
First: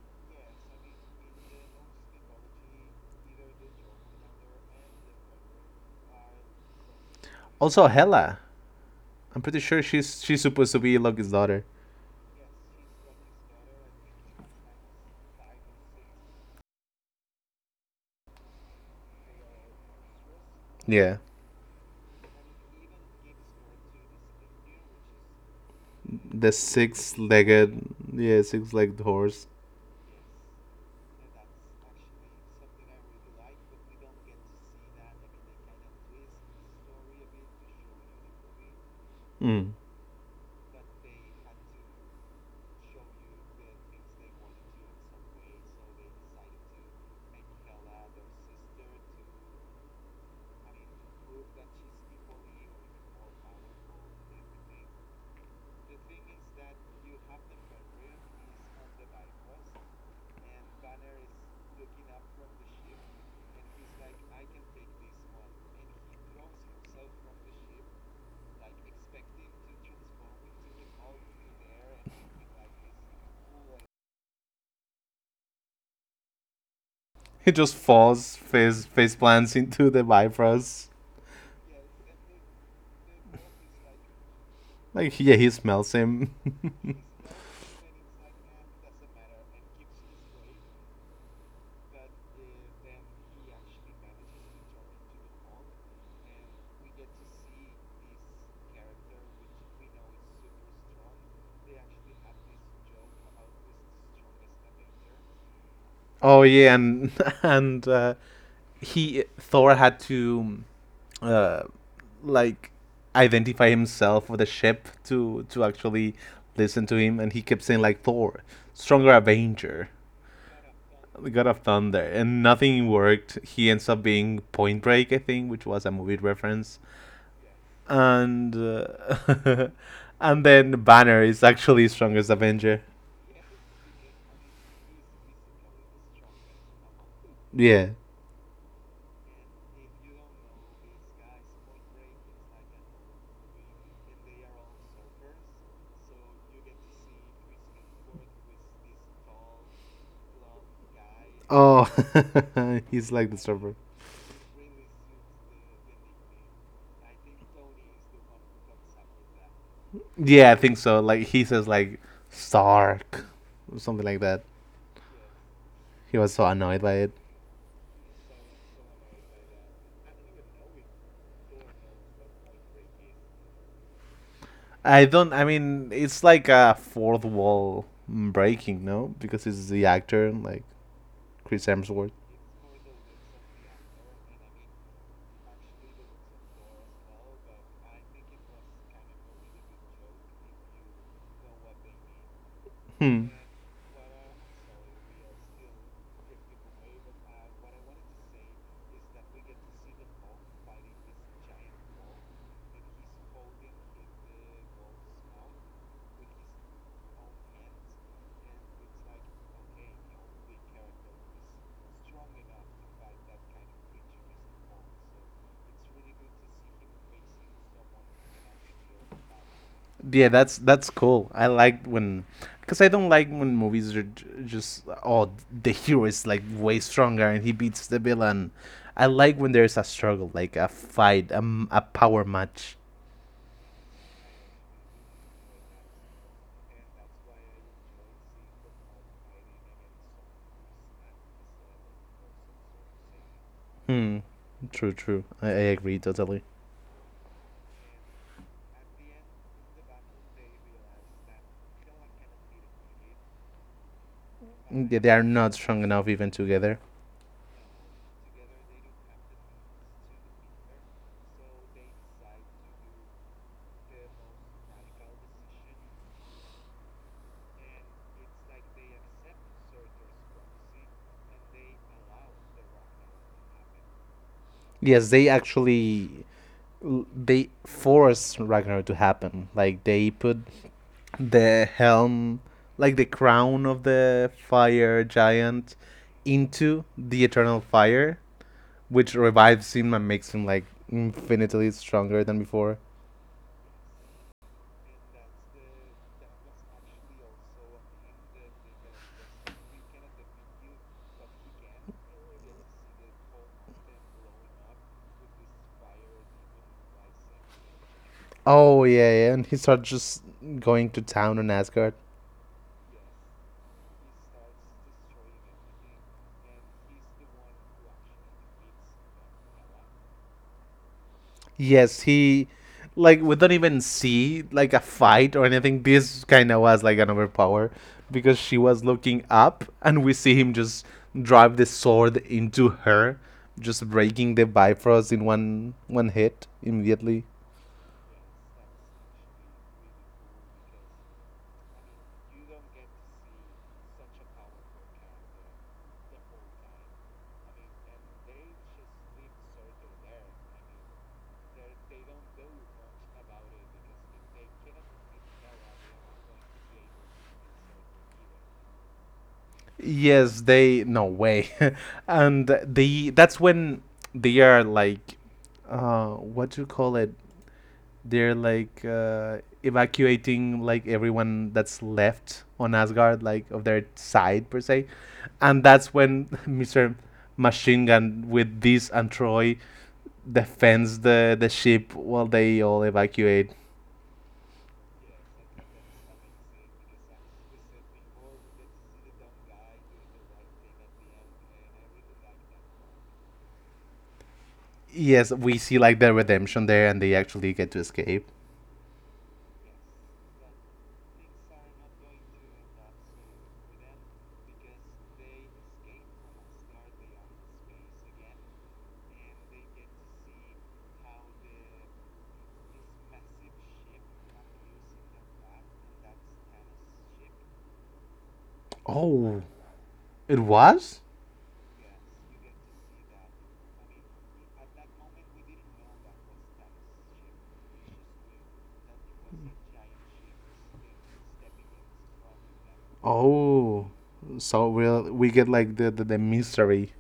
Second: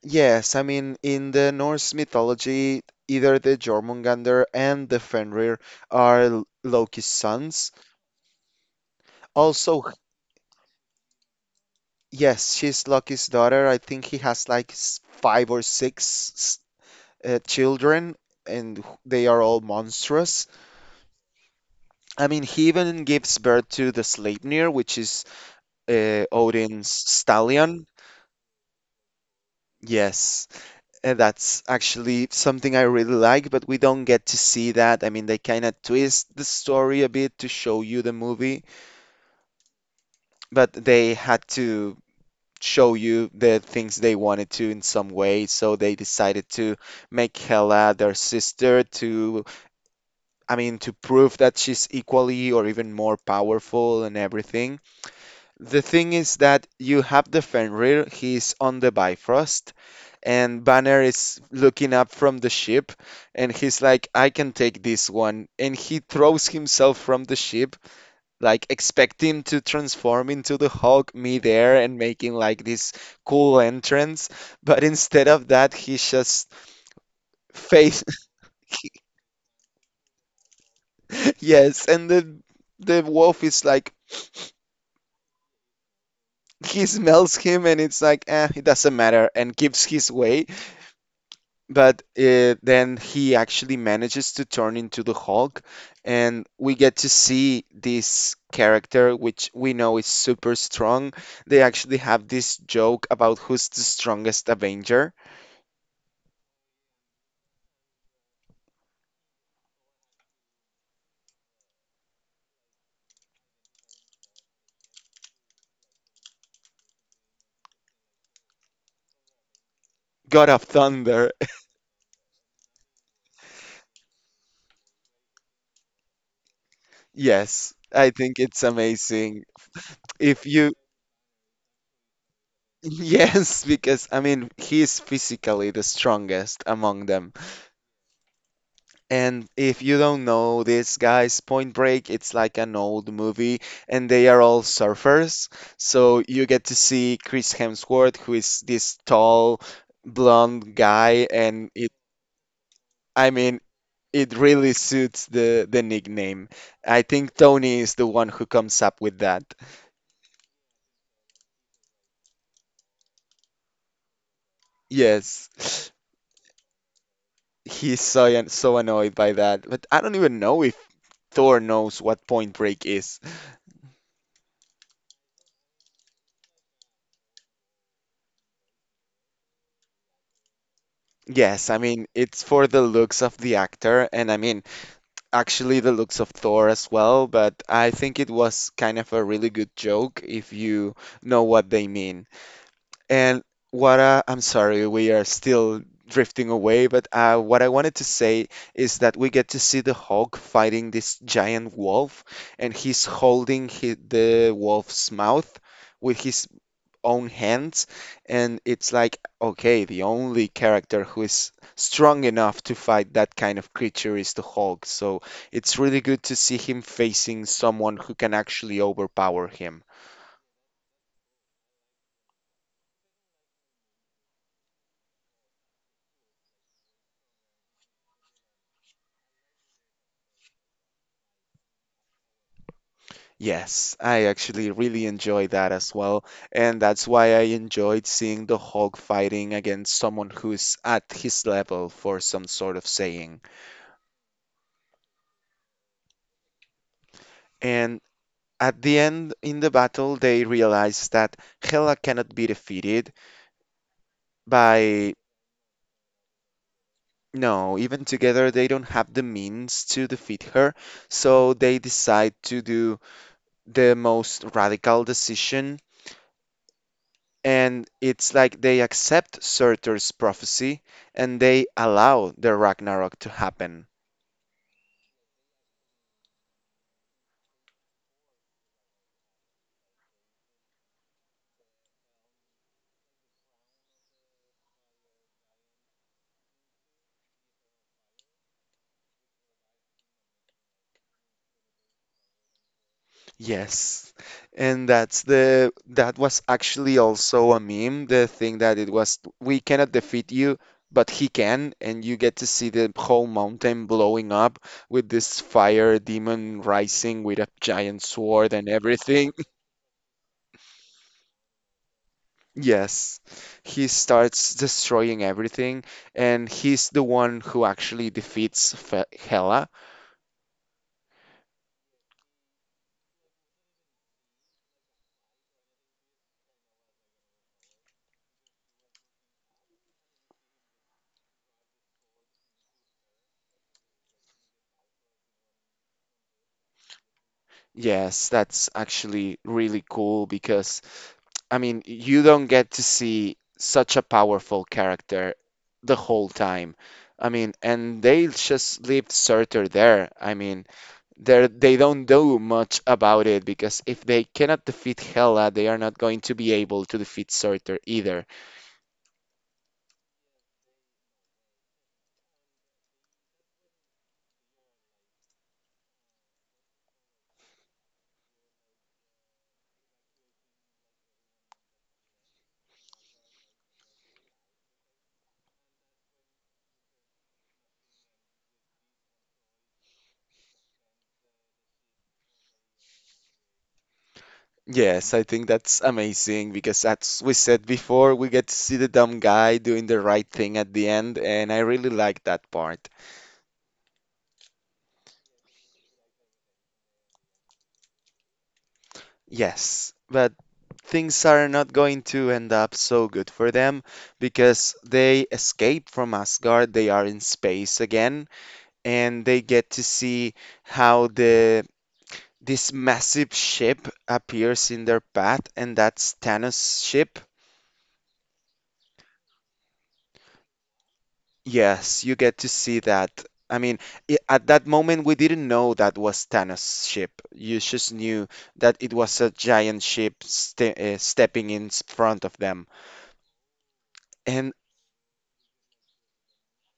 A: Yes, I mean, in the Norse mythology, either the Jormungandr and the Fenrir are Loki's sons.
B: also Hela. I'm pretty
A: Also,
B: sure she's supposed to be Loki's daughter.
A: yes, she's Loki's daughter. I think he has like five or six children, and they are all monstrous.
B: Yeah,
A: I mean, he even gives birth to the Sleipnir, which is
B: the
A: Odin's
B: six-legged,
A: stallion.
B: yeah, six-legged horse.
A: Yes, and that's actually something I really like, but we don't get to see that. I mean, they kind of twist the story a bit to show you the movie,
B: Mm.
A: but they had to show you the things they wanted to in some way, so they decided to make Hela their sister to I mean, to prove that she's equally or even more powerful and everything. The thing is that you have the Fenrir, he's on the Bifrost, and Banner is looking up from the ship, and he's like, I can take this one. And he throws himself from the ship, like expecting to transform into the Hulk midair and making like this cool entrance. But instead of that, he just
B: He just
A: face.
B: falls face plants into the Bifrost.
A: Yes, and the wolf is like,
B: Like yeah, he smells him.
A: he smells him and it's like eh, it doesn't matter and gives his way. But then he actually manages to turn into the Hulk, and we get to see this character which we know is super strong. They actually have this joke about who's the strongest Avenger.
B: Oh yeah, and and he Thor had to uh, like identify himself with the ship to actually listen to him, and he kept saying like Thor, stronger Avenger,
A: God of
B: the
A: thunder.
B: God of Thunder, and nothing worked. He ends up being Point Break, I think, which was a movie reference,
A: Yes, I think
B: and
A: it's amazing.
B: and
A: If
B: then
A: you
B: Banner is actually strongest Avenger.
A: yes, because I mean he's physically the strongest among them.
B: Yeah.
A: And if you don't know this, guys, Point Break, it's like an old movie, and they are all surfers. So you get to see Chris Hemsworth, who is this tall, blonde guy, and
B: Oh,
A: it,
B: he's
A: I
B: like the
A: mean,
B: surfer.
A: it really suits the nickname. I think Tony is the one who comes up with that.
B: Yeah, I think so. Like he says, like Sark, or something like that.
A: Yes,
B: He was so annoyed by it.
A: he's so annoyed by that, but I don't even know if Thor knows what Point Break is.
B: I don't. I mean, it's like a fourth wall breaking, no? Because it's the actor, like Chris
A: Yes, I mean,
B: Hemsworth.
A: it's for the looks of the actor, and I mean, actually the looks of Thor as well, but I think it was kind of a really good joke if you know what they mean.
B: Hmm.
A: And I'm sorry, we are still drifting away, but what I wanted to say is that we get to see the Hulk fighting this giant wolf, and he's holding hi the wolf's mouth with his own hands. And it's like okay, the only character who is strong enough to fight that kind of creature is the Hulk, so it's really good to see him facing someone who can actually overpower him.
B: Yeah, that's cool. I like when, because I don't like when movies are just oh the hero is like way stronger and he beats the villain. I like when there's a struggle, like a fight, a, a power match.
A: Yes, I actually really enjoy that as well, and that's why I enjoyed seeing the Hulk fighting against someone who's at his level for some sort of saying.
B: Hmm. True, true. I agree totally.
A: And at the end in the battle they realize that Hela cannot be defeated
B: Mm, yeah, they
A: by
B: are not strong enough even together.
A: no, even together they don't have the means to defeat her, so they decide to do the most radical decision. And it's like they accept Surtur's prophecy and they allow the Ragnarok to happen.
B: Yes, they actually they force Ragnarok to happen. Like they put the helm, like the crown of the fire giant, into the eternal fire, which revives him and makes him like infinitely stronger than before.
A: Yes. And that's the that was actually also a meme, the thing that it was we cannot defeat you, but he can, and you get to see the whole mountain blowing up with this fire demon rising with a giant sword and
B: Oh yeah, yeah,
A: everything.
B: and he starts just going to town on Asgard.
A: Yes. He starts destroying everything, and he's the one who actually defeats Fe Hela.
B: Yes, he like we don't even see like a fight or anything. This kind of was like an overpower because she was looking up and we see him just drive the sword into her, just breaking the Bifrost in one hit immediately.
A: Yes, that's actually really cool because I mean, you don't get to see such a powerful character the whole time. I mean, and they just leave Surtur there. I mean, they don't do much about it because if they cannot defeat Hela, they are not going to be able to defeat Surtur either.
B: Yes, they no way, and the that's when they are like, what do you call it? They're like evacuating like everyone that's left on Asgard, like of their side per se, and that's when Mister Machine Gun with this and Troy defends the ship while they all evacuate.
A: Yes, I think that's amazing because as we said before, we get to see the dumb guy doing the right thing at the end, and I really like that part.
B: Yes, we see like their redemption there, and they actually get to escape.
A: Yes, but things are not going to end up so good for them because they escape from Asgard, they are in space again, and they get to see how the this massive ship appears in their path, and that's Thanos' ship.
B: Oh, it was.
A: Yes, you get to see that. I mean, at that moment, we didn't know that was Thanos' ship. You just knew that it was a giant ship stepping in front of them.
B: Oh, so
A: And
B: we'll, we get like the mystery.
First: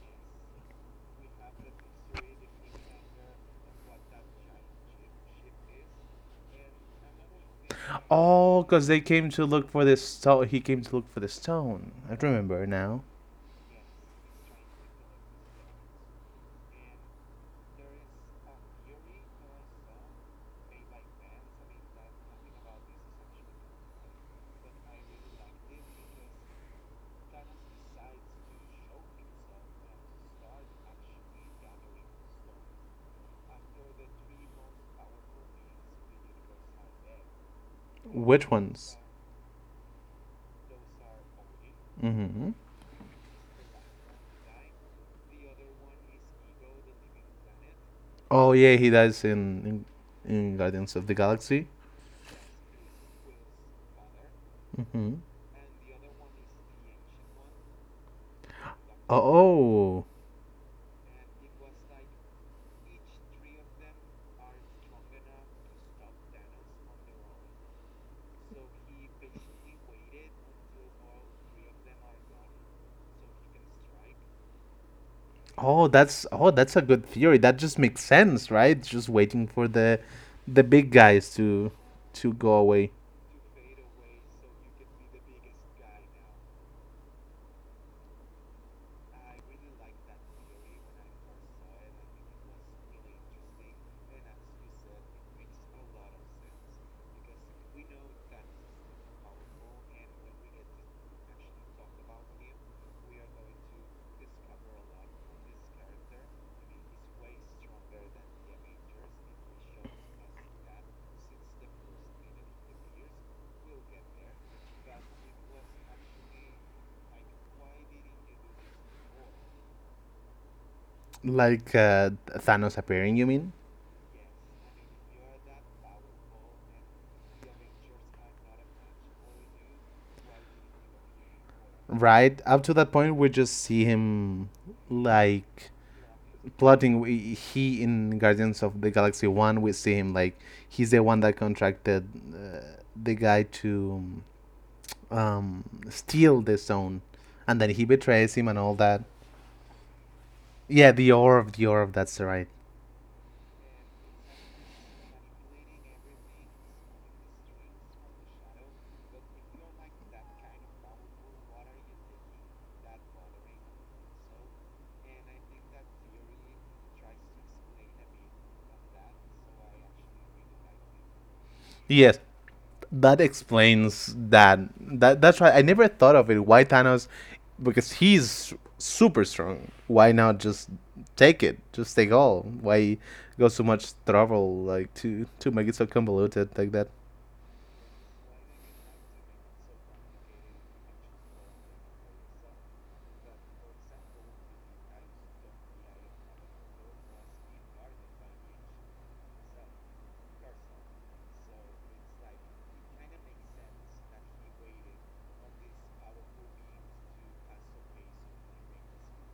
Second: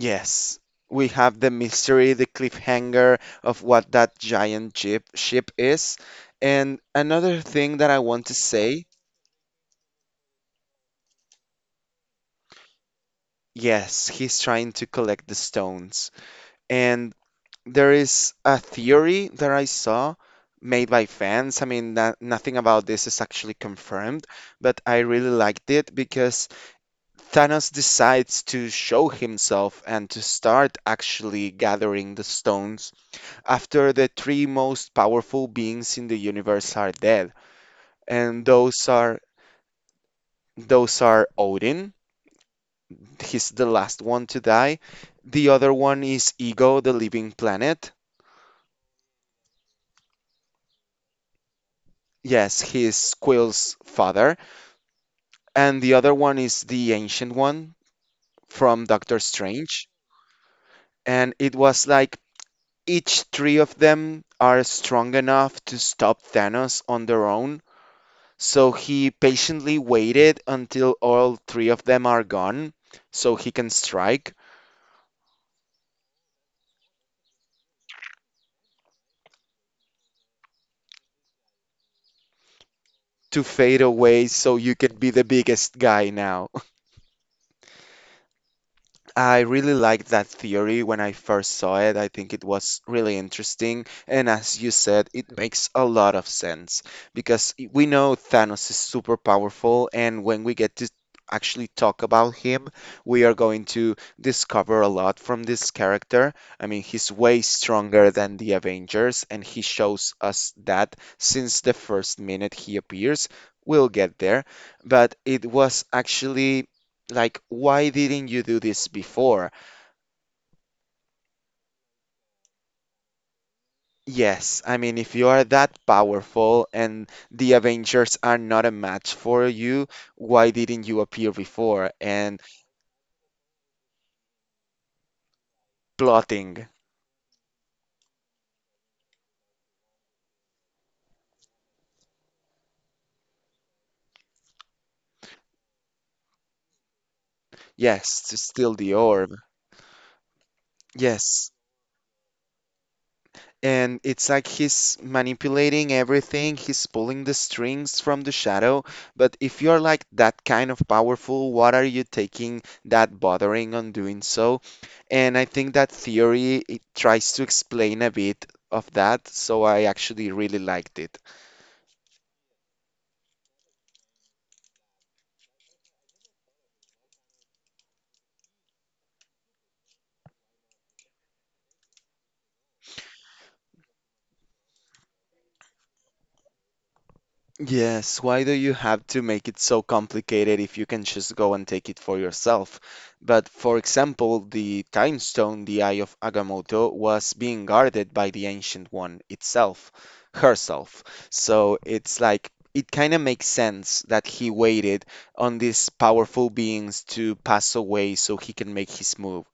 A: yes, we have the mystery, the cliffhanger of what that giant ship is. And another thing that I want to
B: Oh,
A: say,
B: because they came to look for this stone. He came to look for the stone. I remember now.
A: yes, he's trying to collect the stones. And there is a theory that I saw made by fans. I mean, nothing about this is actually confirmed, but I really liked it because Thanos decides to show himself and to start actually gathering the stones after the three most powerful beings in the universe are dead. And
B: Which
A: those
B: ones?
A: are Odin,
B: Mm-hmm.
A: he's the last one to die. The other one is Ego, the living planet.
B: Oh yeah, he dies in Guardians of the Galaxy.
A: Yes, he's Quill's father.
B: Mm-hmm.
A: And the other one is the Ancient One from Doctor Strange.
B: Oh,
A: And it was like each three of them are strong enough to stop Thanos on their own. So he patiently waited until all three of them are gone so he can strike
B: oh, that's a good theory. That just makes sense, right? Just waiting for the big guys to go away.
A: to fade away so you can be the biggest guy now. I really liked that theory when I first saw it. I think it was really interesting. And as you said, it makes a lot of sense because we know Thanos is super powerful. And when we get to actually talk about him, we are going to discover a lot from this character. I mean, he's way stronger than the Avengers, and he shows us that since the first minute he appears. We'll get there. But it was actually like, why didn't you do this before?
B: Like Thanos appearing, you mean?
A: Yes, I mean, if you are that powerful and the Avengers are not a match for you, why didn't you appear before? And
B: Right up to that point, we just see him like
A: plotting,
B: plotting. We, he in Guardians of the Galaxy One, we see him like he's the one that contracted uh, the guy to steal the stone, and then he
A: yes, to
B: betrays him
A: steal
B: and
A: the
B: all that.
A: orb.
B: Yeah, the
A: Yes.
B: Orr of the orb. That's right.
A: And it's like he's manipulating everything, he's pulling the strings from the shadow. But if you're like that kind of powerful, what are you taking that bothering on doing so? And I think that theory, it tries to explain a bit of that, so I actually really liked it.
B: Yes, that explains that. That that's right. I never thought of it. Why Thanos? Because he's super strong. Why not just take it? Just take all. Why go so much trouble like to make it so convoluted like that?
A: Yes, why do you have to make it so complicated if you can just go and take it for yourself? But for example, the time stone, the Eye of Agamotto, was being guarded by the Ancient One herself. So it's like it kind of makes sense that he waited on these powerful beings to pass away so he can make his move.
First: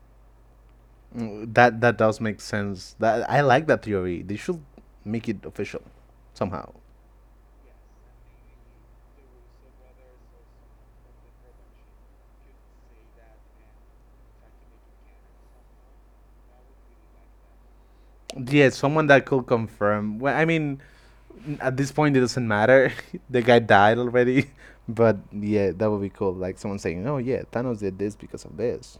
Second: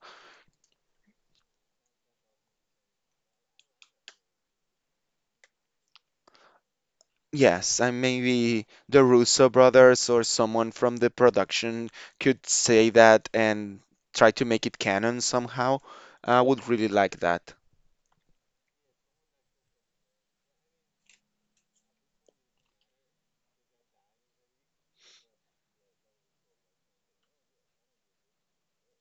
B: Mm, that that does make sense. That I like that theory. They should make it official somehow.
A: Yes, and maybe the Russo brothers or someone from the production could say that and try to make it canon somehow. I would really like that.
B: Yeah, someone that could confirm. Well, I mean, at this point, it doesn't matter. The guy died already. But yeah, that would be cool. Like someone saying, "Oh yeah, Thanos did this because of this."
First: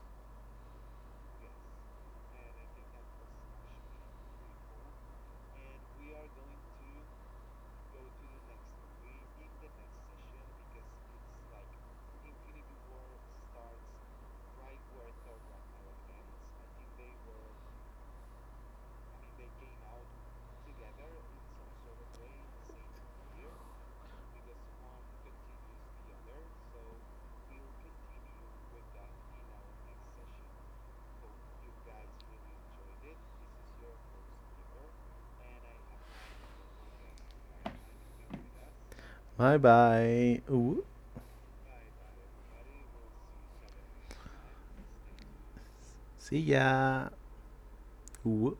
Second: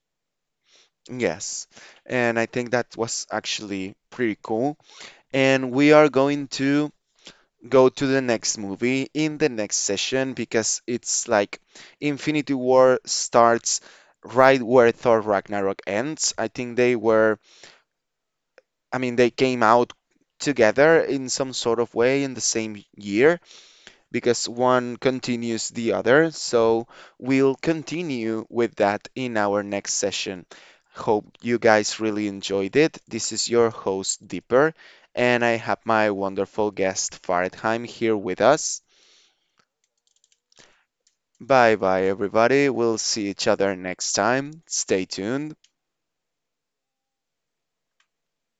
A: Yes, and I think that was actually pretty cool. And we are going to go to the next movie in the next session because it's like Infinity War starts right where Thor Ragnarok ends. I think they were I mean, they came out together in some sort of way in the same year because one continues the other. So we'll continue with that in our next session. Hope you guys really enjoyed it. This is your host, Dipper, and I have my wonderful guest, Faridheim, here with us.
B: Bye bye. Ooh,
A: Bye bye, everybody. We'll see each other next time. Stay tuned.
B: see ya. Ooh.